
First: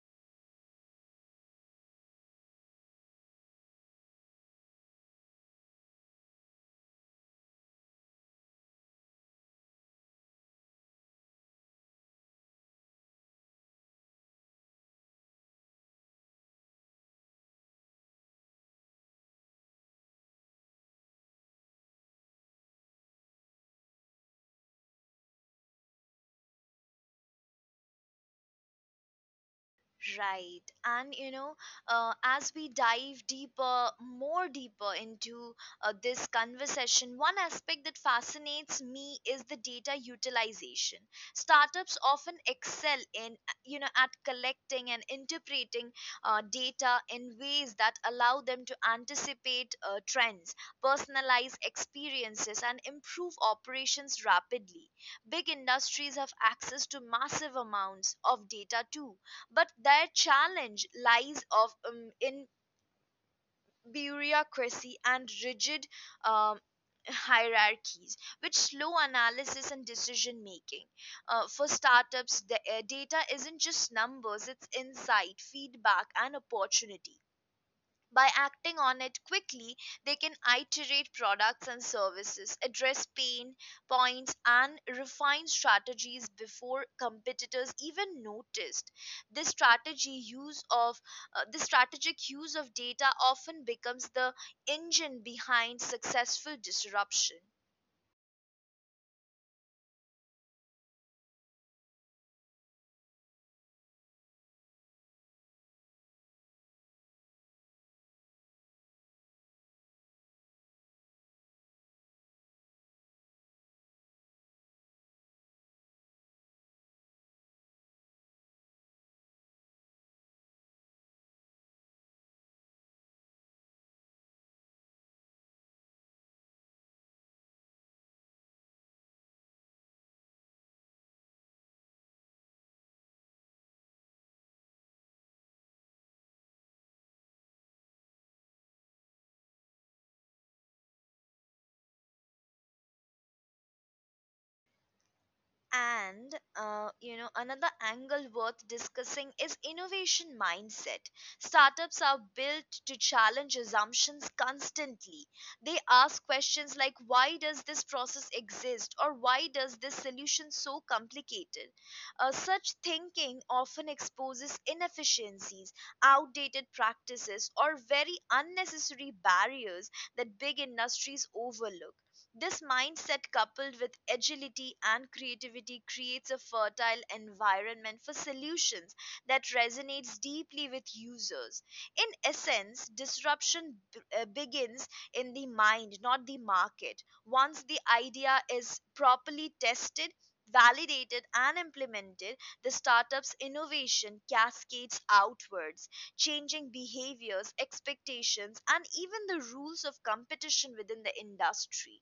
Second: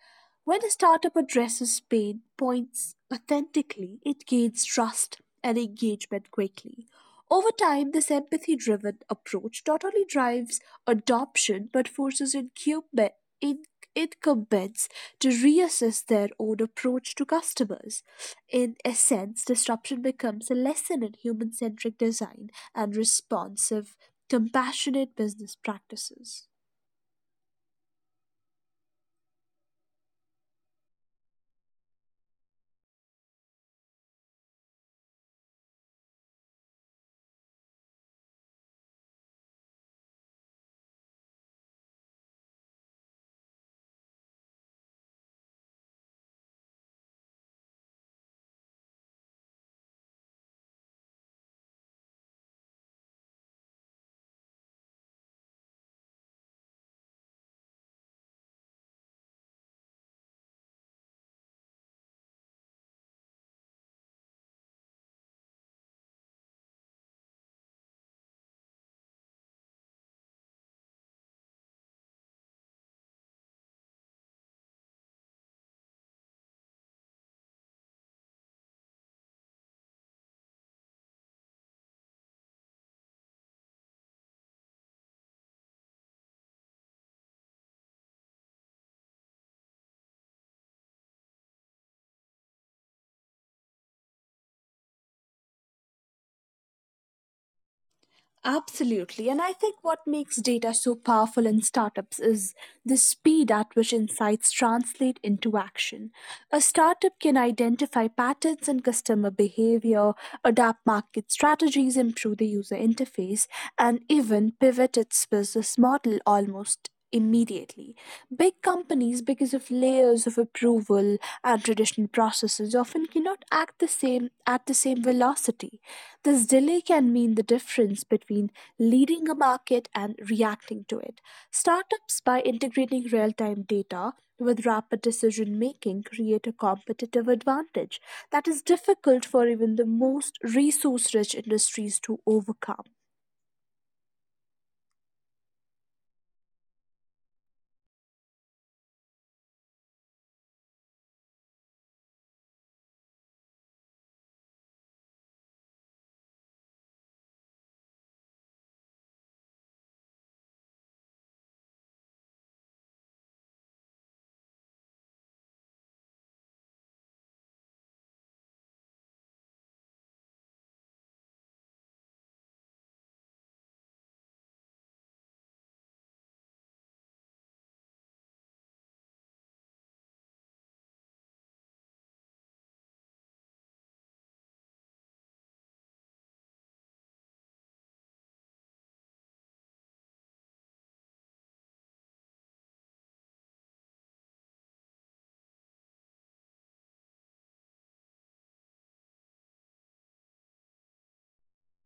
[SPEAKER 2] When a startup addresses pain points authentically, it gains trust and engagement quickly. Over time, this empathy driven approach not only drives adoption but forces in- incumbents to reassess their own approach to customers. In essence, disruption becomes a lesson in human centric design and responsive, compassionate business practices.
[SPEAKER 1] Right. And as we dive deeper, more deeper into this conversation, one aspect that fascinates me is the data utilization. Startups often excel in, at collecting and interpreting data in ways that allow them to anticipate trends, personalize experiences, and improve operations rapidly. Big industries have access to massive amounts of data too, but their challenge lies of in bureaucracy and rigid um, hierarchies, which slow analysis and decision making. For startups, the data isn't just numbers; it's insight, feedback, and opportunity. By acting on it quickly, they can iterate products and services, address pain points, and refine strategies before competitors even noticed. This strategy use of this strategic use of data often becomes the engine behind successful disruption.
[SPEAKER 2] Absolutely. And I think what makes data so powerful in startups is the speed at which insights translate into action. A startup can identify patterns in customer behavior, adapt market strategies, improve the user interface, and even pivot its business model almost immediately. Big companies, because of layers of approval and traditional processes, often cannot act the same at the same velocity. This delay can mean the difference between leading a market and reacting to it. Startups, by integrating real-time data with rapid decision making, create a competitive advantage that is difficult for even the most resource-rich industries to overcome.
[SPEAKER 1] And another angle worth discussing is innovation mindset. Startups are built to challenge assumptions constantly. They ask questions like why does this process exist, or why does this solution so complicated. Such thinking often exposes inefficiencies, outdated practices, or very unnecessary barriers that big industries overlook. This mindset, coupled with agility and creativity, creates a fertile environment for solutions that resonates deeply with users. In essence, disruption begins in the mind, not the market. Once the idea is properly tested, validated, and implemented, the startup's innovation cascades outwards, changing behaviors, expectations, and even the rules of competition within the industry.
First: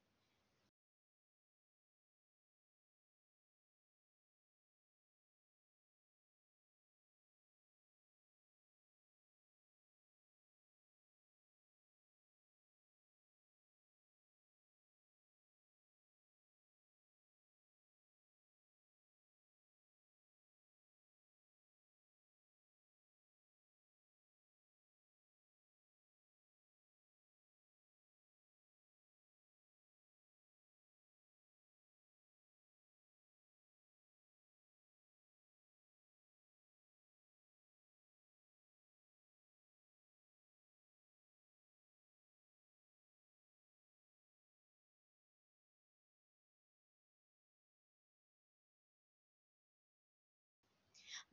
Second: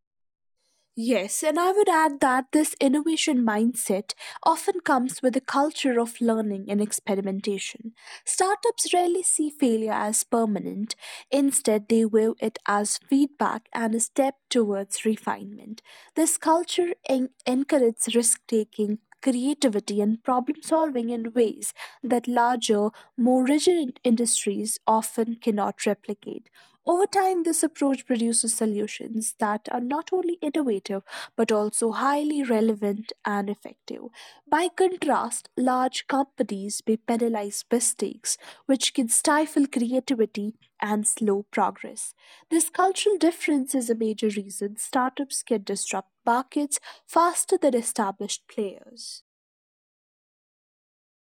[SPEAKER 2] Yes, and I would add that this innovation mindset often comes with a culture of learning and experimentation. Startups rarely see failure as permanent, instead, they view it as feedback and a step towards refinement. This culture encourages risk taking. Creativity and problem solving in ways that larger, more rigid industries often cannot replicate. Over time, this approach produces solutions that are not only innovative but also highly relevant and effective. By contrast, large companies may penalize mistakes, which can stifle creativity and slow progress. This cultural difference is a major reason startups can disrupt markets faster than established players.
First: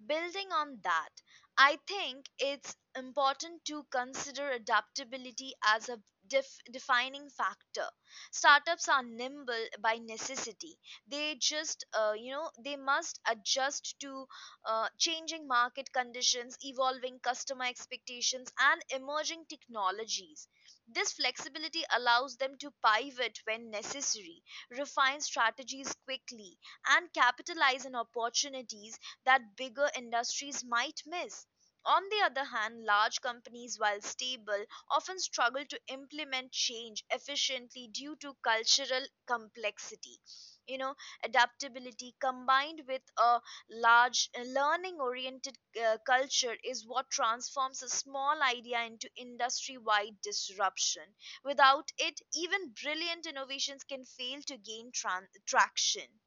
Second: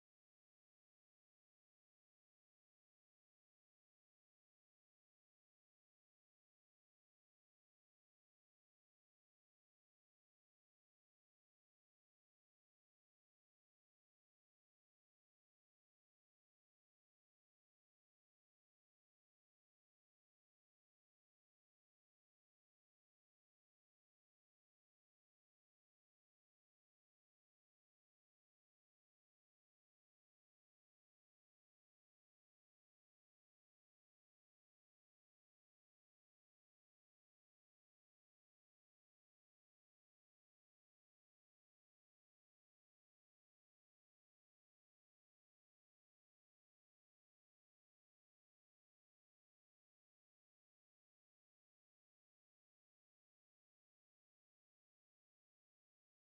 [SPEAKER 1] Building on that, I think it's important to consider adaptability as a defining factor. Startups are nimble by necessity. They just, you know, they must adjust to changing market conditions, evolving customer expectations, and emerging technologies. This flexibility allows them to pivot when necessary, refine strategies quickly, and capitalize on opportunities that bigger industries might miss. On the other hand, large companies, while stable, often struggle to implement change efficiently due to cultural complexity. You know, Adaptability combined with a large learning oriented culture is what transforms a small idea into industry wide disruption. Without it, even brilliant innovations can fail to gain traction.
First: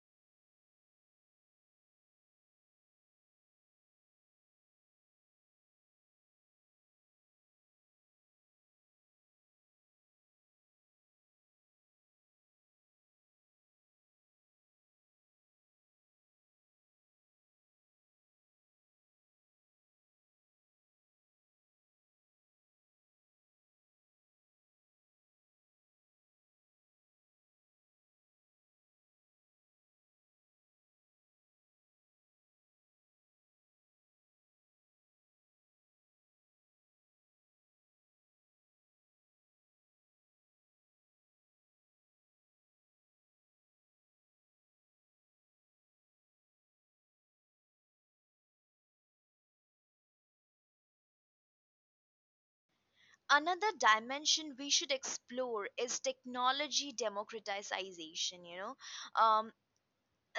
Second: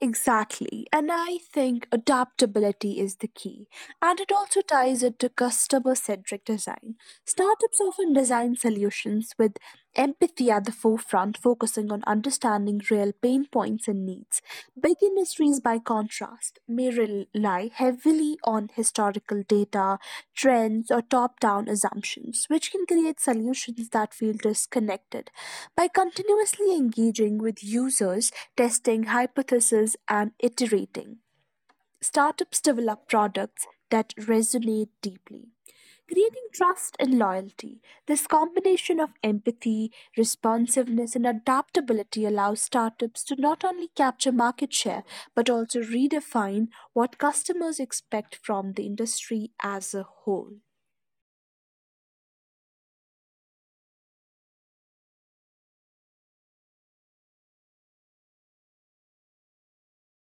[SPEAKER 2] Exactly, and I think adaptability is the key. And it also ties it to customer centric design. Startups often design solutions with empathy at the forefront, focusing on understanding real pain points and needs. Big industries, by contrast, may rely heavily on historical data, trends, or top down assumptions, which can create solutions that feel disconnected. By continuously engaging with users, testing hypotheses, and iterating, startups develop products that resonate deeply, creating trust and loyalty. This combination of empathy, responsiveness, and adaptability allows startups to not only capture market share but also redefine what customers expect from the industry as a whole.
[SPEAKER 1] Another dimension we should explore is technology democratization. Um,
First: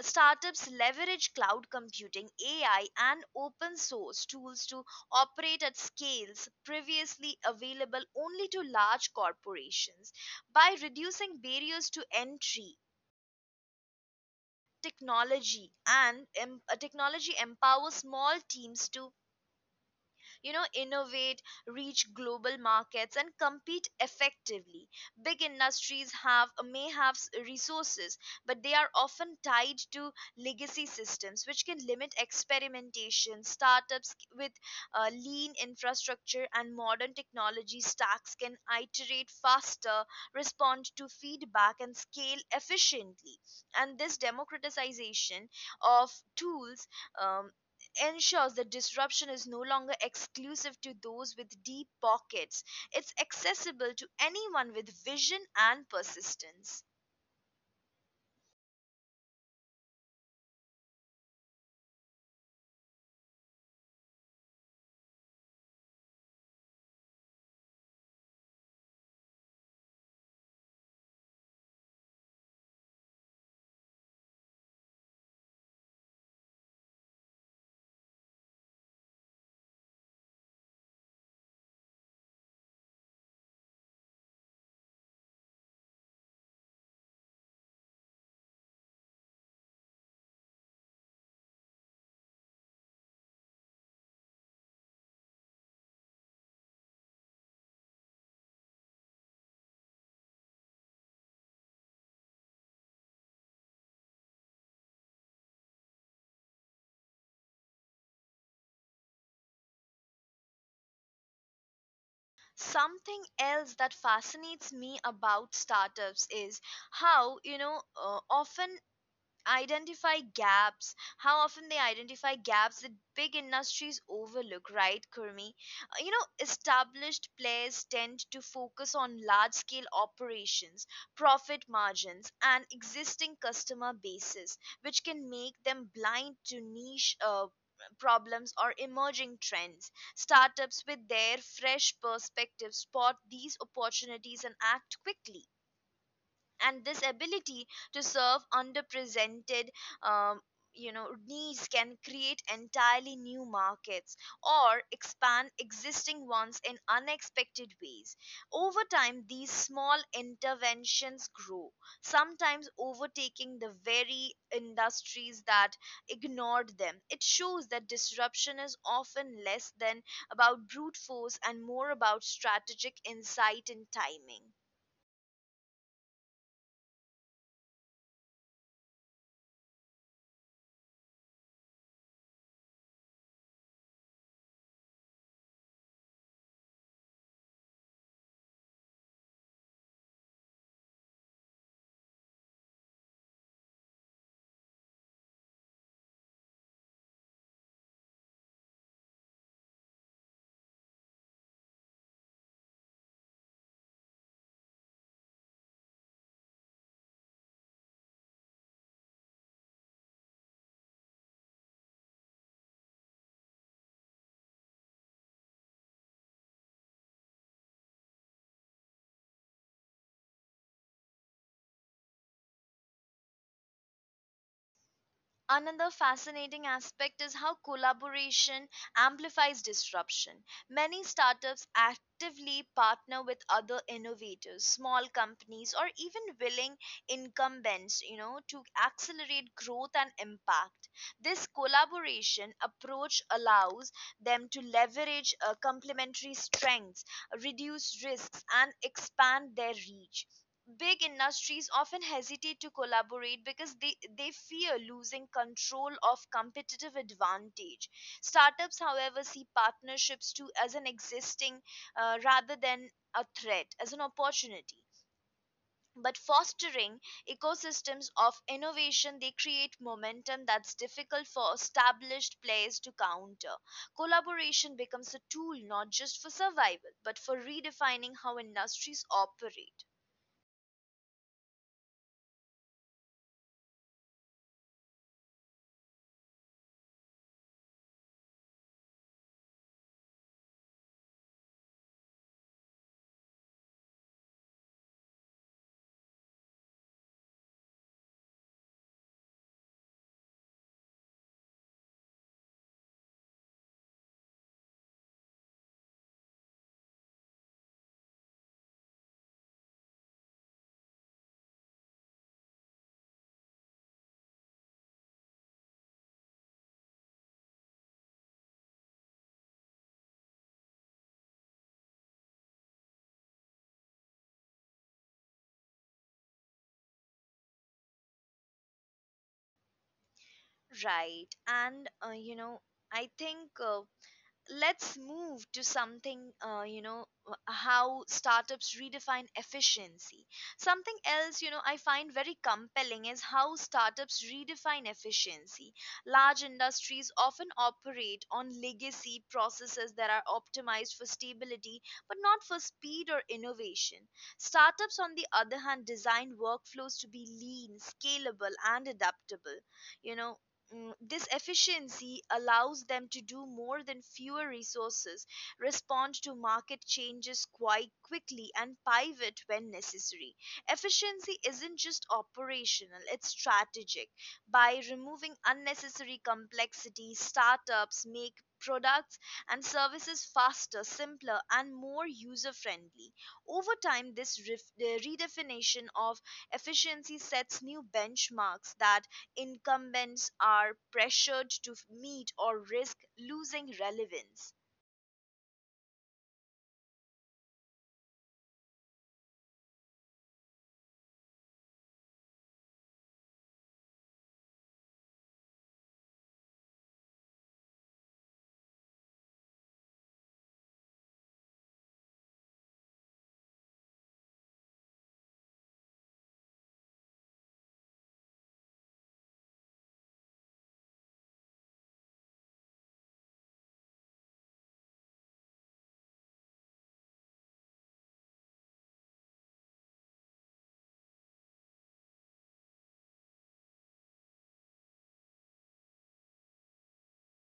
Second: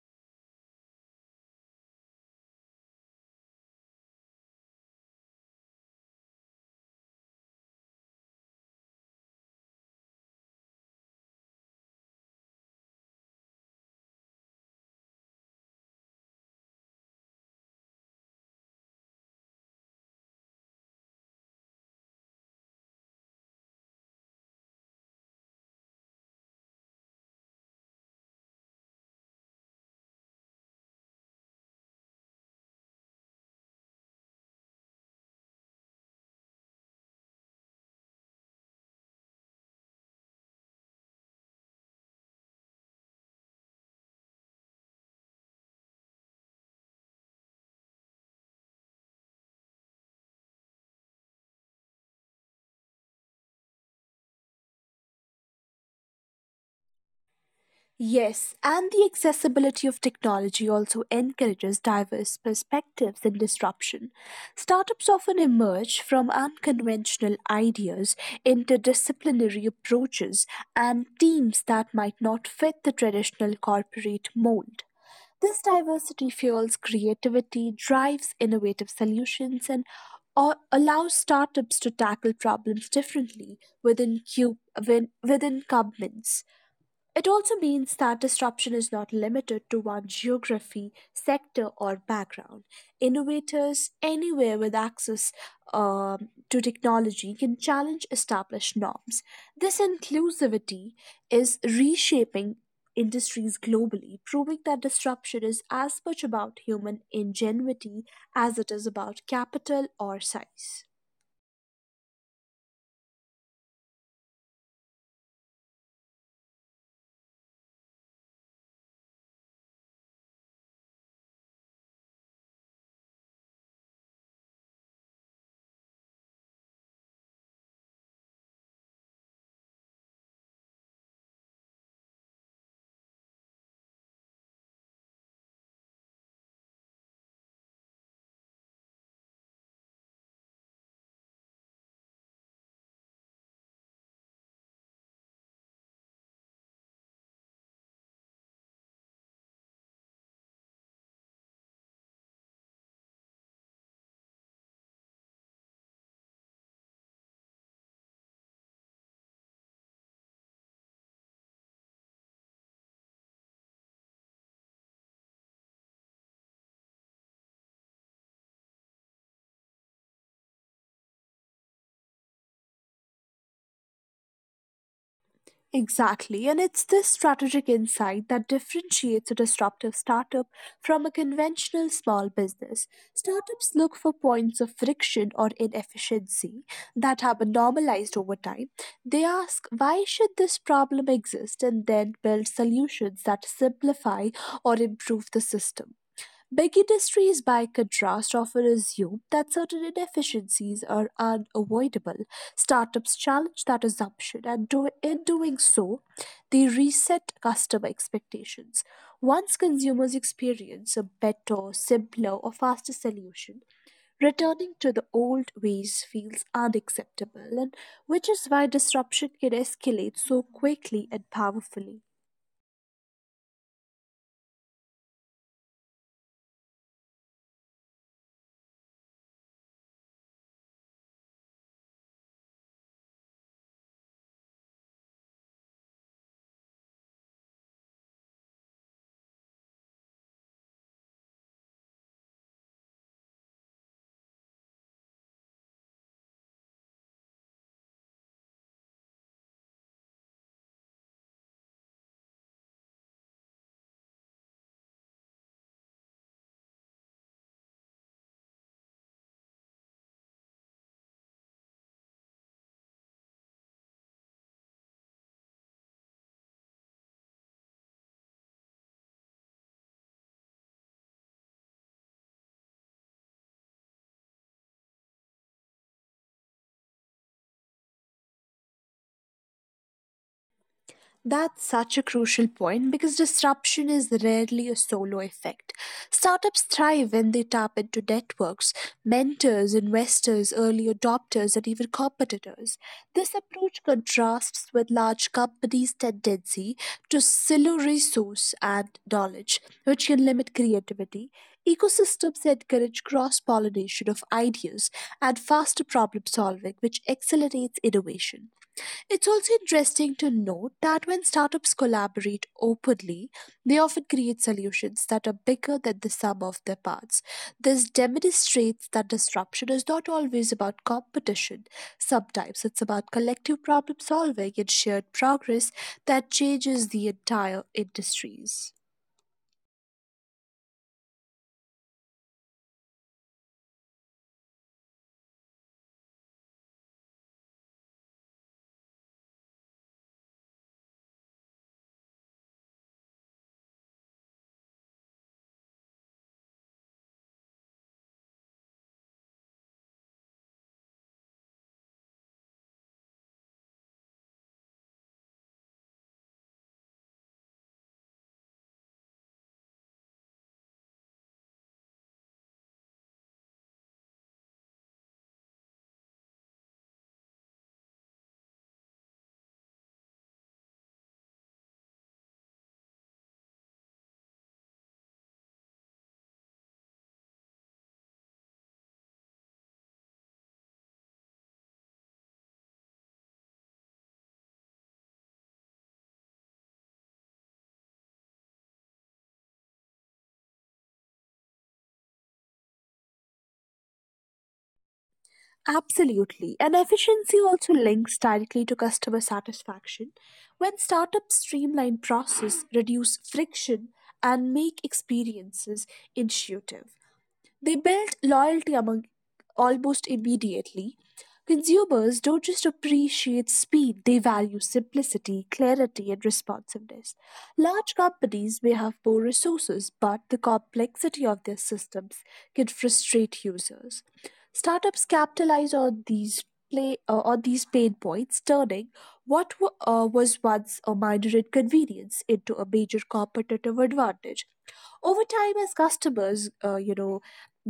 [SPEAKER 1] Startups leverage cloud computing, AI, and open source tools to operate at scales previously available only to large corporations. By reducing barriers to entry, technology empowers small teams to innovate, reach global markets, and compete effectively. Big industries have may have resources, but they are often tied to legacy systems, which can limit experimentation. Startups, with lean infrastructure and modern technology stacks, can iterate faster, respond to feedback, and scale efficiently. And this democratization of tools um, ensures that disruption is no longer exclusive to those with deep pockets. It's accessible to anyone with vision and persistence.
[SPEAKER 2] Yes, and the accessibility of technology also encourages diverse perspectives and disruption. Startups often emerge from unconventional ideas, interdisciplinary approaches, and teams that might not fit the traditional corporate mold. This diversity fuels creativity, drives innovative solutions, and or allows startups to tackle problems differently within governments. It also means that disruption is not limited to one geography, sector, or background. Innovators anywhere with access to technology can challenge established norms. This inclusivity is reshaping industries globally, proving that disruption is as much about human ingenuity as it is about capital or size.
[SPEAKER 1] Something else that fascinates me about startups is how, you know, uh, often how often they identify gaps that big industries overlook, right kurmi. Established players tend to focus on large scale operations, profit margins, and existing customer bases, which can make them blind to niche problems or emerging trends. Startups, with their fresh perspectives, spot these opportunities and act quickly. And this ability to serve underrepresented um, needs can create entirely new markets or expand existing ones in unexpected ways. Over time, these small interventions grow, sometimes overtaking the very industries that ignored them. It shows that disruption is often less than about brute force and more about strategic insight and timing.
[SPEAKER 2] Exactly, and it's this strategic insight that differentiates a disruptive startup from a conventional small business. Startups look for points of friction or inefficiency that have been normalized over time. They ask, why should this problem exist, and then build solutions that simplify or improve the system. Big industries, by contrast, often assume that certain inefficiencies are unavoidable. Startups challenge that assumption, and in doing so, they reset customer expectations. Once consumers experience a better, simpler, or faster solution, returning to the old ways feels unacceptable, and which is why disruption can escalate so quickly and powerfully.
[SPEAKER 1] Another fascinating aspect is how collaboration amplifies disruption. Many startups actively partner with other innovators, small companies, or even willing incumbents, to accelerate growth and impact. This collaboration approach allows them to leverage complementary strengths, reduce risks, and expand their reach. Big industries often hesitate to collaborate because they fear losing control of competitive advantage. Startups, however, see partnerships too as an existing, rather than a threat, as an opportunity. But fostering ecosystems of innovation, they create momentum that's difficult for established players to counter. Collaboration becomes a tool not just for survival, but for redefining how industries operate.
[SPEAKER 2] That's such a crucial point because disruption is rarely a solo effect. Startups thrive when they tap into networks, mentors, investors, early adopters, and even competitors. This approach contrasts with large companies' tendency to silo resource and knowledge, which can limit creativity. Ecosystems encourage cross pollination of ideas and faster problem solving, which accelerates innovation. It's also interesting to note that when startups collaborate openly, they often create solutions that are bigger than the sum of their parts. This demonstrates that disruption is not always about competition. Sometimes it's about collective problem solving and shared progress that changes the entire industries.
[SPEAKER 1] Right. I think, let's move to something, how startups redefine efficiency. Something else, I find very compelling is how startups redefine efficiency. Large industries often operate on legacy processes that are optimized for stability, but not for speed or innovation. Startups, on the other hand, design workflows to be lean, scalable, and adaptable you know This efficiency allows them to do more than fewer resources, respond to market changes quite quickly, and pivot when necessary. Efficiency isn't just operational, it's strategic. By removing unnecessary complexity, startups make products and services faster, simpler, and more user friendly. Over time, this redefinition of efficiency sets new benchmarks that incumbents are pressured to meet or risk losing relevance.
[SPEAKER 2] Absolutely. And efficiency also links directly to customer satisfaction. When startups streamline process, reduce friction, and make experiences intuitive, they built loyalty among almost immediately. Consumers don't just appreciate speed, they value simplicity, clarity, and responsiveness. Large companies may have more resources, but the complexity of their systems can frustrate users. Startups capitalize on these play on these pain points, turning was once a minor inconvenience into a major competitive advantage over time as customers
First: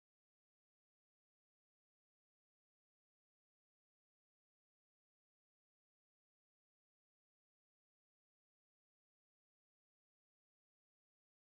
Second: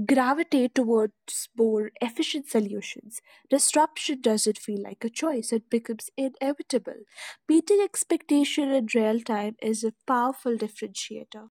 [SPEAKER 2] gravitate towards more efficient solutions. Disruption doesn't feel like a choice, it becomes inevitable. Meeting expectation in real time is a powerful differentiator.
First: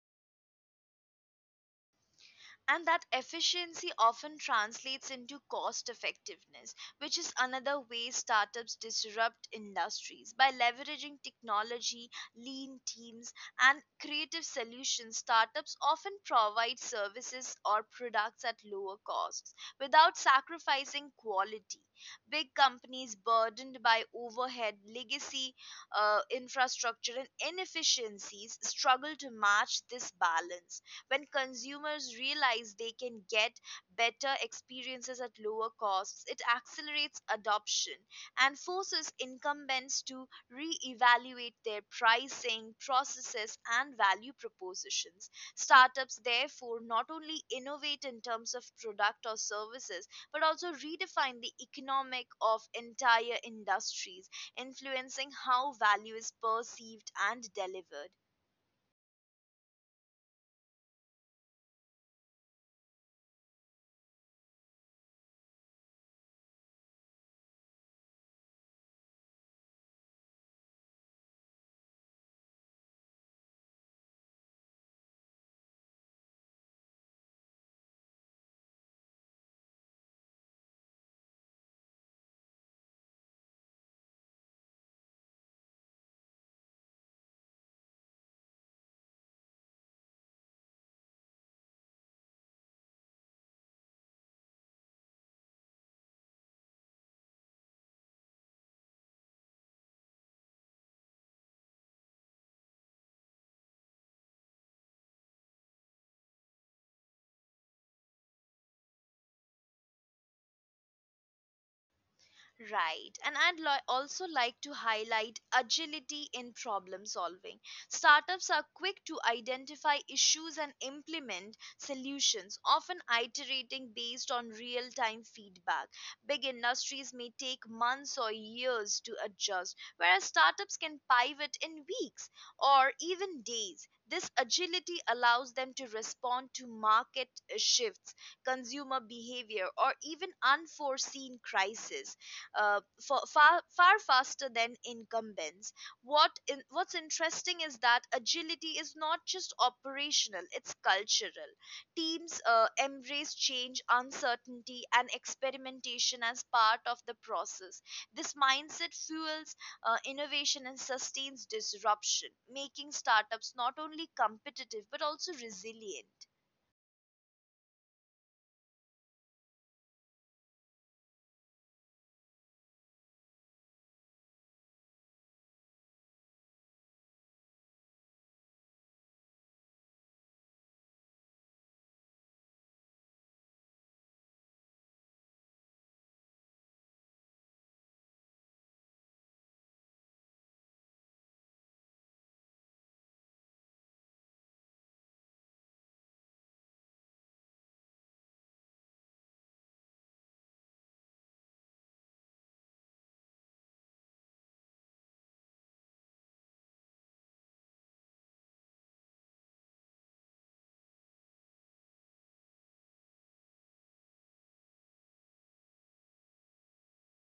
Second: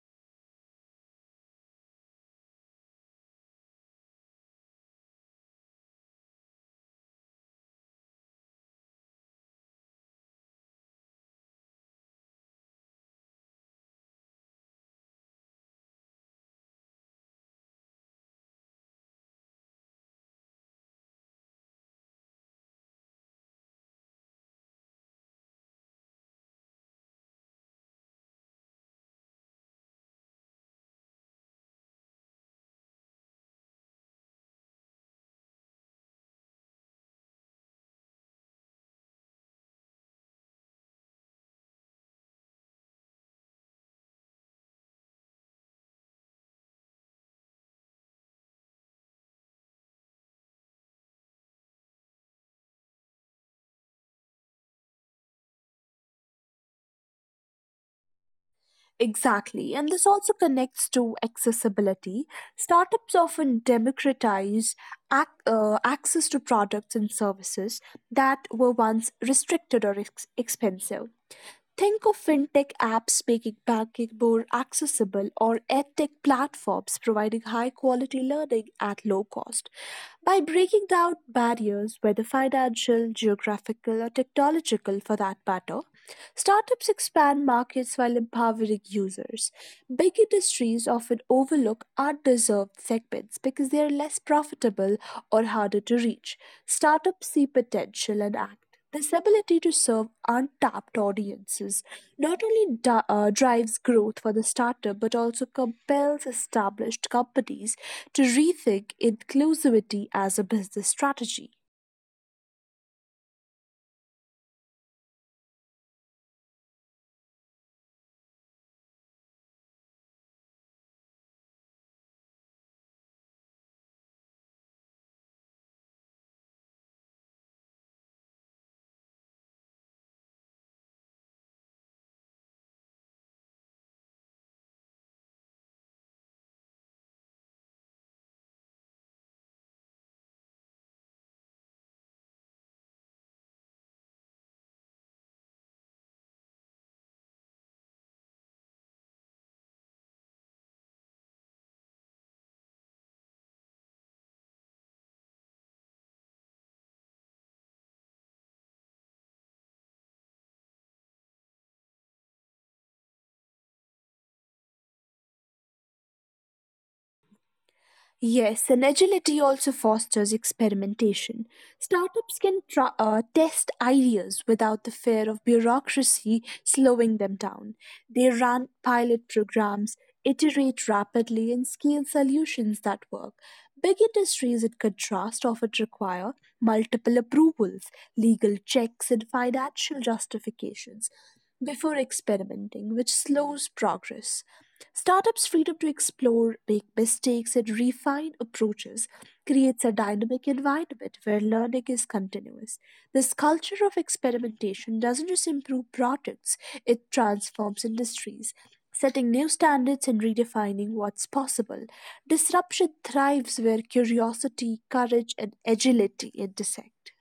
[SPEAKER 1] And that efficiency often translates into cost effectiveness, which is another way startups disrupt industries by leveraging technology, lean teams, and creative solutions. Startups often provide services or products at lower costs without sacrificing quality. Big companies burdened by overhead, legacy infrastructure, and inefficiencies struggle to match this balance when consumers realize they can get better experiences at lower costs. It accelerates adoption and forces incumbents to re-evaluate their pricing processes and value propositions. Startups therefore not only innovate in terms of product or services but also redefine the economic of entire industries, influencing how value is perceived and delivered.
[SPEAKER 2] Exactly, and this also connects to accessibility. Startups often democratize access to products and services that were once restricted or expensive. Think of fintech apps making banking more accessible or edtech platforms providing high quality learning at low cost. By breaking down barriers, whether financial, geographical, or technological for that matter, startups expand markets while empowering users. Big industries often overlook undeserved segments because they are less profitable or harder to reach. Startups see potential and act. This ability to serve untapped audiences not only drives growth for the startup but also compels established companies to rethink inclusivity as a business strategy.
[SPEAKER 1] Right. And also like to highlight agility in problem solving. Startups are quick to identify issues and implement solutions, often iterating based on real time feedback. Big industries may take months or years to adjust, whereas startups can pivot in weeks or even days. This agility allows them to respond to market shifts, consumer behavior, or even unforeseen crises far faster than incumbents. What's interesting is that agility is not just operational; it's cultural. Teams embrace change, uncertainty, and experimentation as part of the process. This mindset fuels innovation and sustains disruption, making startups not only competitive but also resilient.
[SPEAKER 2] Yes, and agility also fosters experimentation. Startups can test ideas without the fear of bureaucracy slowing them down. They run pilot programs, iterate rapidly, and scale solutions that work. Big industries, in contrast, often require multiple approvals, legal checks, and financial justifications before experimenting, which slows progress. Startups' freedom to explore, make mistakes, and refine approaches creates a dynamic environment where learning is continuous. This culture of experimentation doesn't just improve products, it transforms industries, setting new standards and redefining what's possible. Disruption thrives where curiosity, courage, and agility intersect.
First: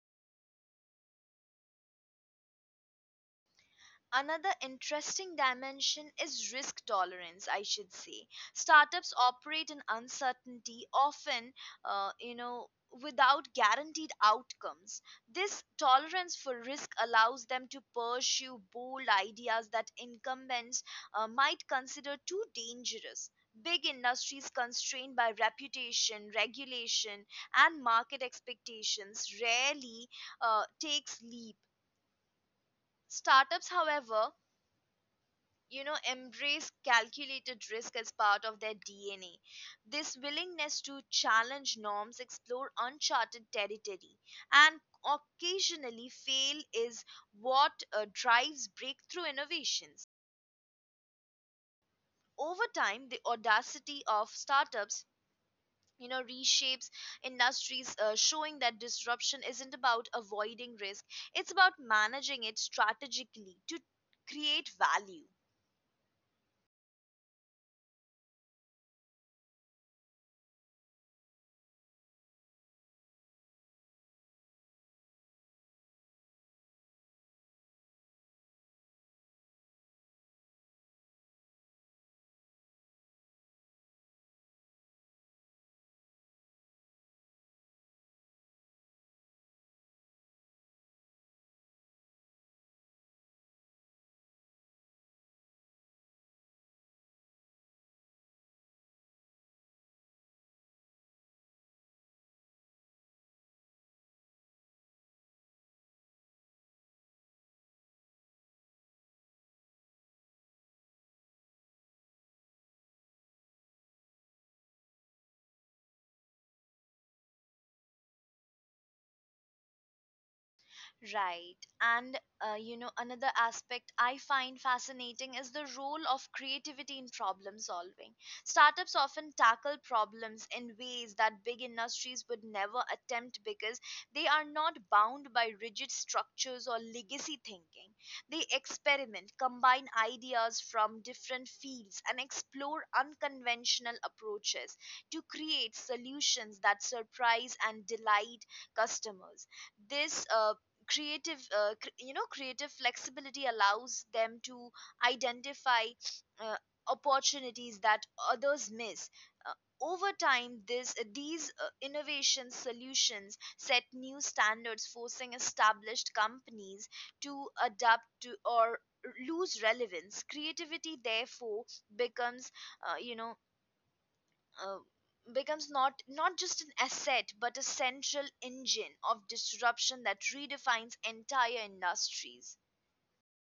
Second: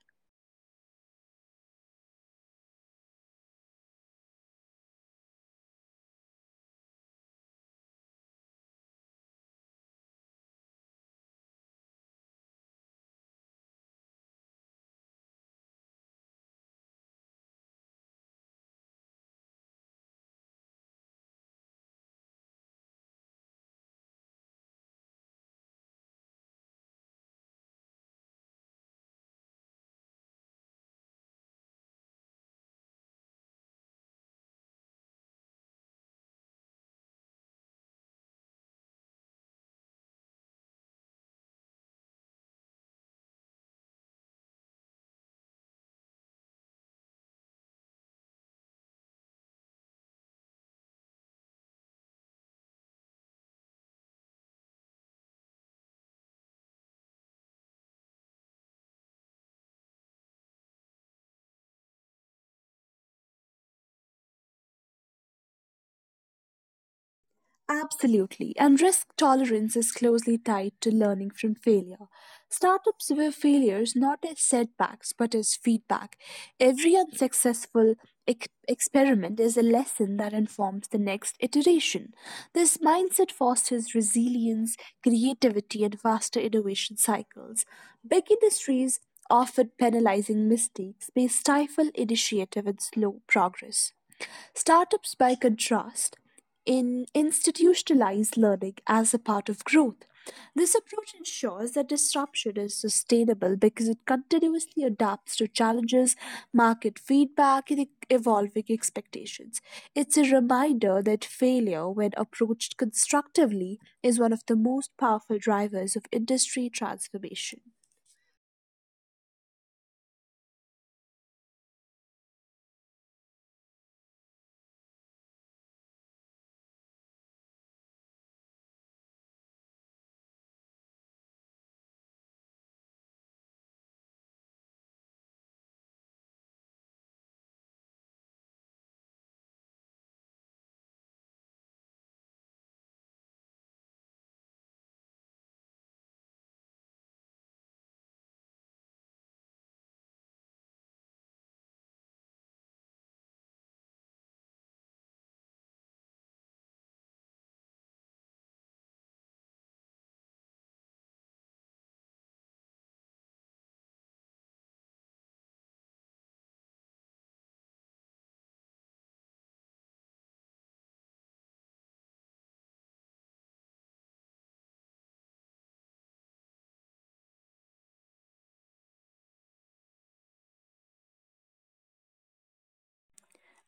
[SPEAKER 1] Another interesting dimension is risk tolerance, I should say. Startups operate in uncertainty, often, uh, you know, without guaranteed outcomes. This tolerance for risk allows them to pursue bold ideas that incumbents might consider too dangerous. Big industries constrained by reputation, regulation, and market expectations rarely takes leap. Startups, however, embrace calculated risk as part of their DNA. This willingness to challenge norms, explore uncharted territory, and occasionally fail is what drives breakthrough innovations. Over time, the audacity of startups, reshapes industries, showing that disruption isn't about avoiding risk, it's about managing it strategically to create value.
[SPEAKER 2] Absolutely, and risk tolerance is closely tied to learning from failure. Startups view failures not as setbacks but as feedback. Every unsuccessful experiment is a lesson that informs the next iteration. This mindset fosters resilience, creativity, and faster innovation cycles. Big industries often penalizing mistakes may stifle initiative and slow progress. Startups, by contrast, in institutionalize learning as a part of growth. This approach ensures that disruption is sustainable because it continuously adapts to challenges, market feedback, and evolving expectations. It's a reminder that failure, when approached constructively, is one of the most powerful drivers of industry transformation.
[SPEAKER 1] Right. And, another aspect I find fascinating is the role of creativity in problem solving. Startups often tackle problems in ways that big industries would never attempt because they are not bound by rigid structures or legacy thinking. They experiment, combine ideas from different fields, and explore unconventional approaches to create solutions that surprise and delight customers. This creative cr- you know creative flexibility allows them to identify uh, opportunities that others miss. Over time, this these innovation solutions set new standards, forcing established companies to adapt to or lose relevance. Creativity therefore becomes you know uh, becomes not just an asset but a central engine of disruption that redefines entire industries.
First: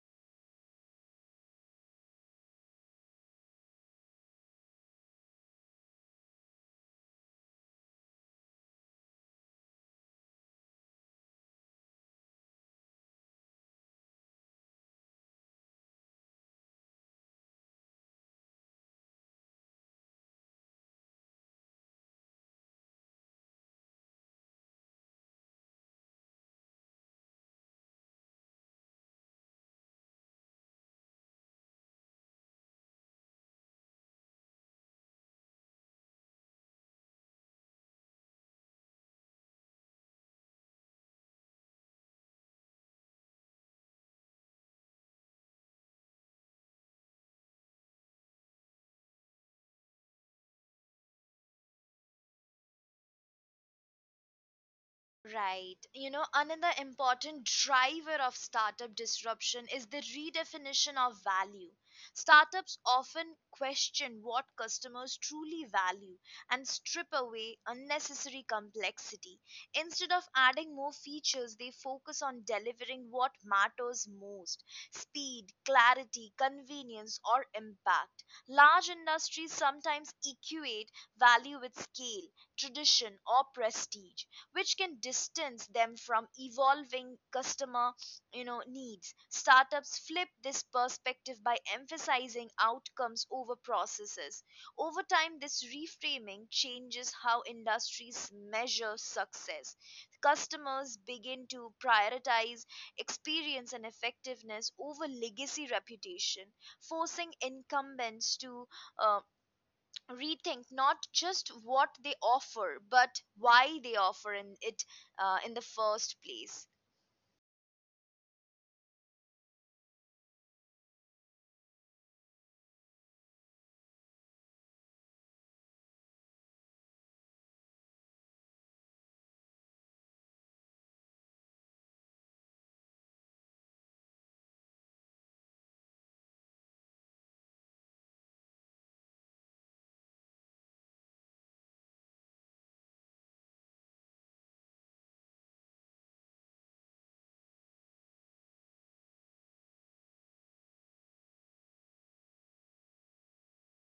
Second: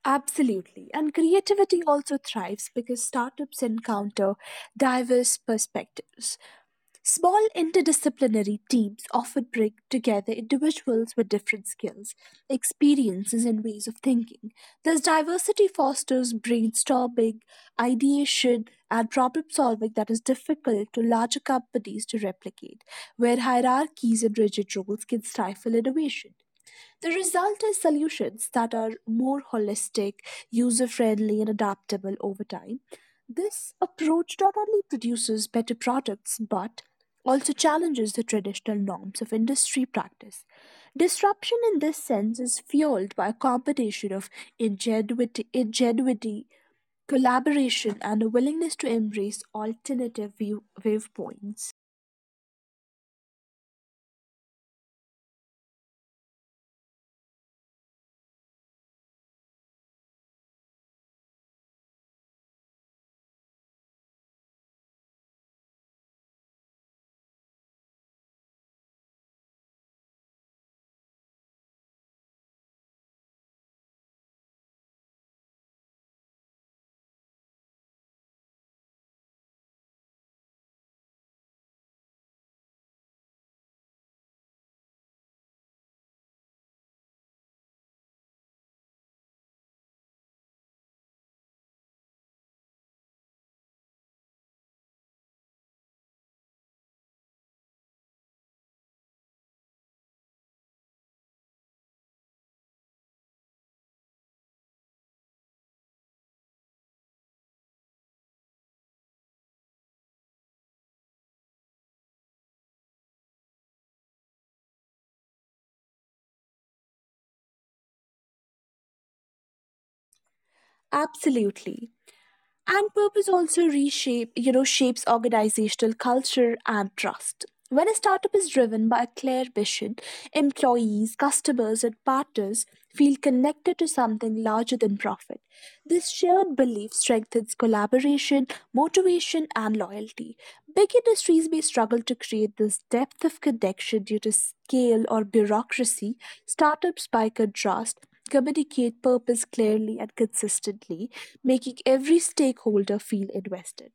[SPEAKER 2] Absolutely. And creativity also thrives because startups encounter diverse perspectives. Small interdisciplinary teams often bring together individuals with different skills, experiences, and ways of thinking. This diversity fosters brainstorming, ideation, and problem solving that is difficult to larger companies to replicate, where hierarchies and rigid roles can stifle innovation. The result is solutions that are more holistic, user friendly, and adaptable over time. This approach not only produces better products but also challenges the traditional norms of industry practice. Disruption in this sense is fueled by a combination of ingenuity collaboration, and a willingness to embrace viewpoints.
[SPEAKER 1] Right. You know, another important driver of startup disruption is the redefinition of value. Startups often question what customers truly value and strip away unnecessary complexity. Instead of adding more features, they focus on delivering what matters most: speed, clarity, convenience, or impact. Large industries sometimes equate value with scale, tradition, or prestige, which can distance them from evolving customer needs. Startups flip this perspective by emphasizing outcomes over processes. Over time, this reframing changes how industries measure success. Customers begin to prioritize experience and effectiveness over legacy reputation, forcing incumbents to uh, rethink not just what they offer but why they offer in it, in the first place.
[SPEAKER 2] Absolutely. And purpose also shapes organizational culture and trust. When a startup is driven by a clear vision, employees, customers, and partners feel connected to something larger than profit. This shared belief strengthens collaboration, motivation, and loyalty. Big industries may struggle to create this depth of connection due to scale or bureaucracy. Startups, by contrast, communicate purpose clearly and consistently making every stakeholder feel invested.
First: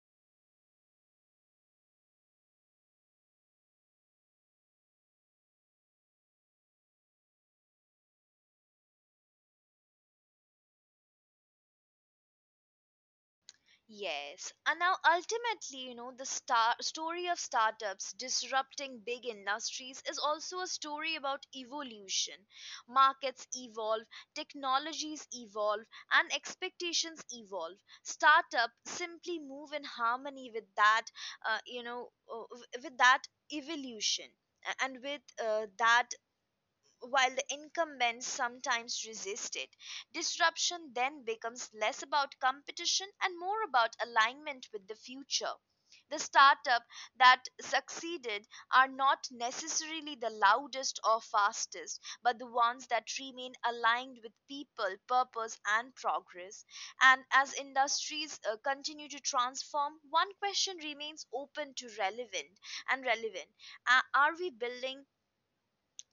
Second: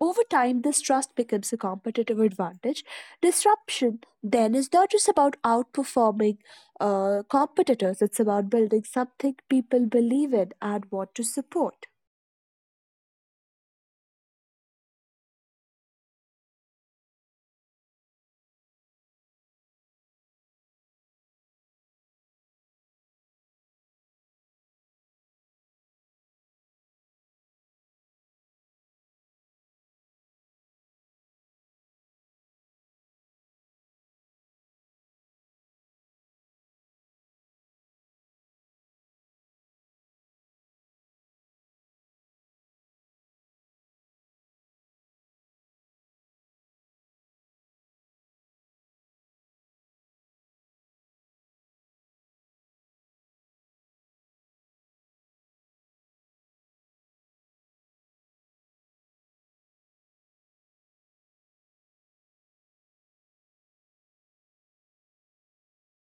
[SPEAKER 2] Over time, this trust becomes a competitive advantage. Disruption then is not just about outperforming competitors, it's about building something people believe in and want to support.
[SPEAKER 1] Yes, and now ultimately, the story of startups disrupting big industries is also a story about evolution. Markets evolve, technologies evolve, and expectations evolve. Startup simply move in harmony with that, with that evolution, and with that. While the incumbents sometimes resist it, disruption then becomes less about competition and more about alignment with the future. The startup that succeeded are not necessarily the loudest or fastest, but the ones that remain aligned with people, purpose, and progress. And as industries continue to transform, one question remains open to relevant. Are we building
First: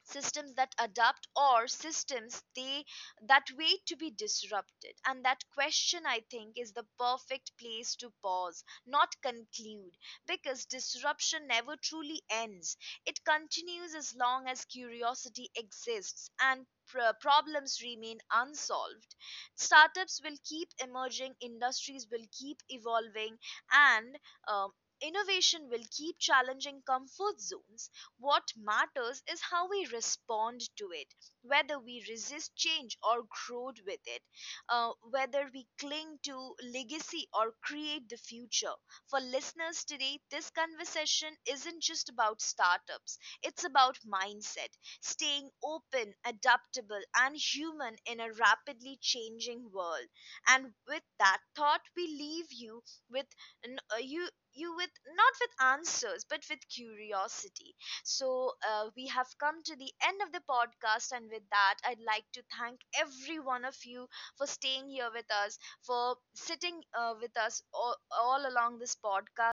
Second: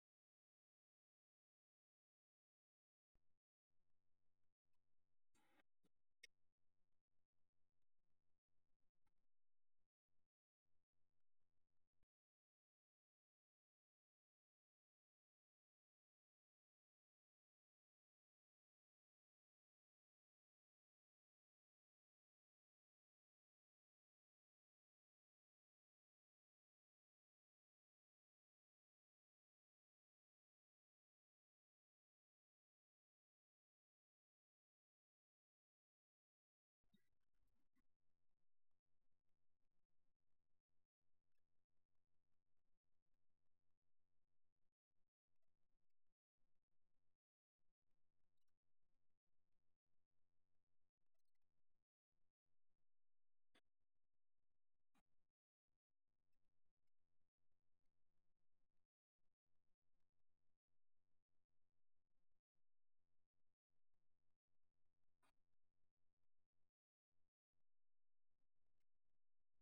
[SPEAKER 1] systems that adapt or systems they that wait to be disrupted? And that question, I think, is the perfect place to pause, not conclude, because disruption never truly ends. It continues as long as curiosity exists and problems remain unsolved. Startups will keep emerging, industries will keep evolving, and um, innovation will keep challenging comfort zones. What matters is how we respond to it, whether we resist change or grow with it, whether we cling to legacy or create the future. For listeners today, this conversation isn't just about startups, it's about mindset, staying open, adaptable, and human in a rapidly changing world. And with that thought, we leave you with n- you you with not with answers but with curiosity. So, we have come to the end of the podcast, and with that, I'd like to thank every one of you for staying here with us, for sitting with us all along this podcast.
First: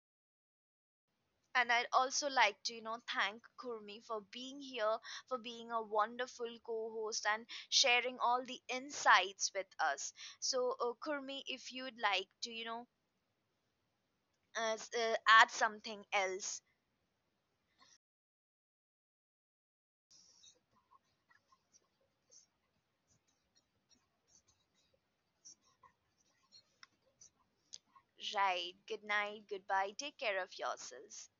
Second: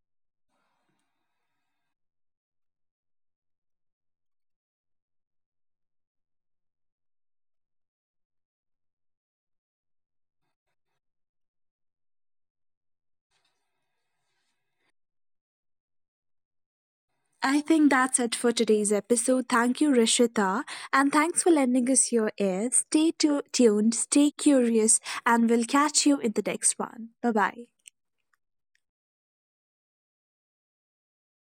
[SPEAKER 1] And I'd also like to, thank Kurmi for being here, for being a wonderful co host, and sharing all the insights with us. So, Kurmi, if you'd like to, add something else,
[SPEAKER 2] I think that's it for today's episode. Thank you, Rishita. And thanks for lending us your ear. Stay tuned, stay curious, and we'll catch you in the next one. Bye bye.
[SPEAKER 1] right? Good night, goodbye, take care of yourselves.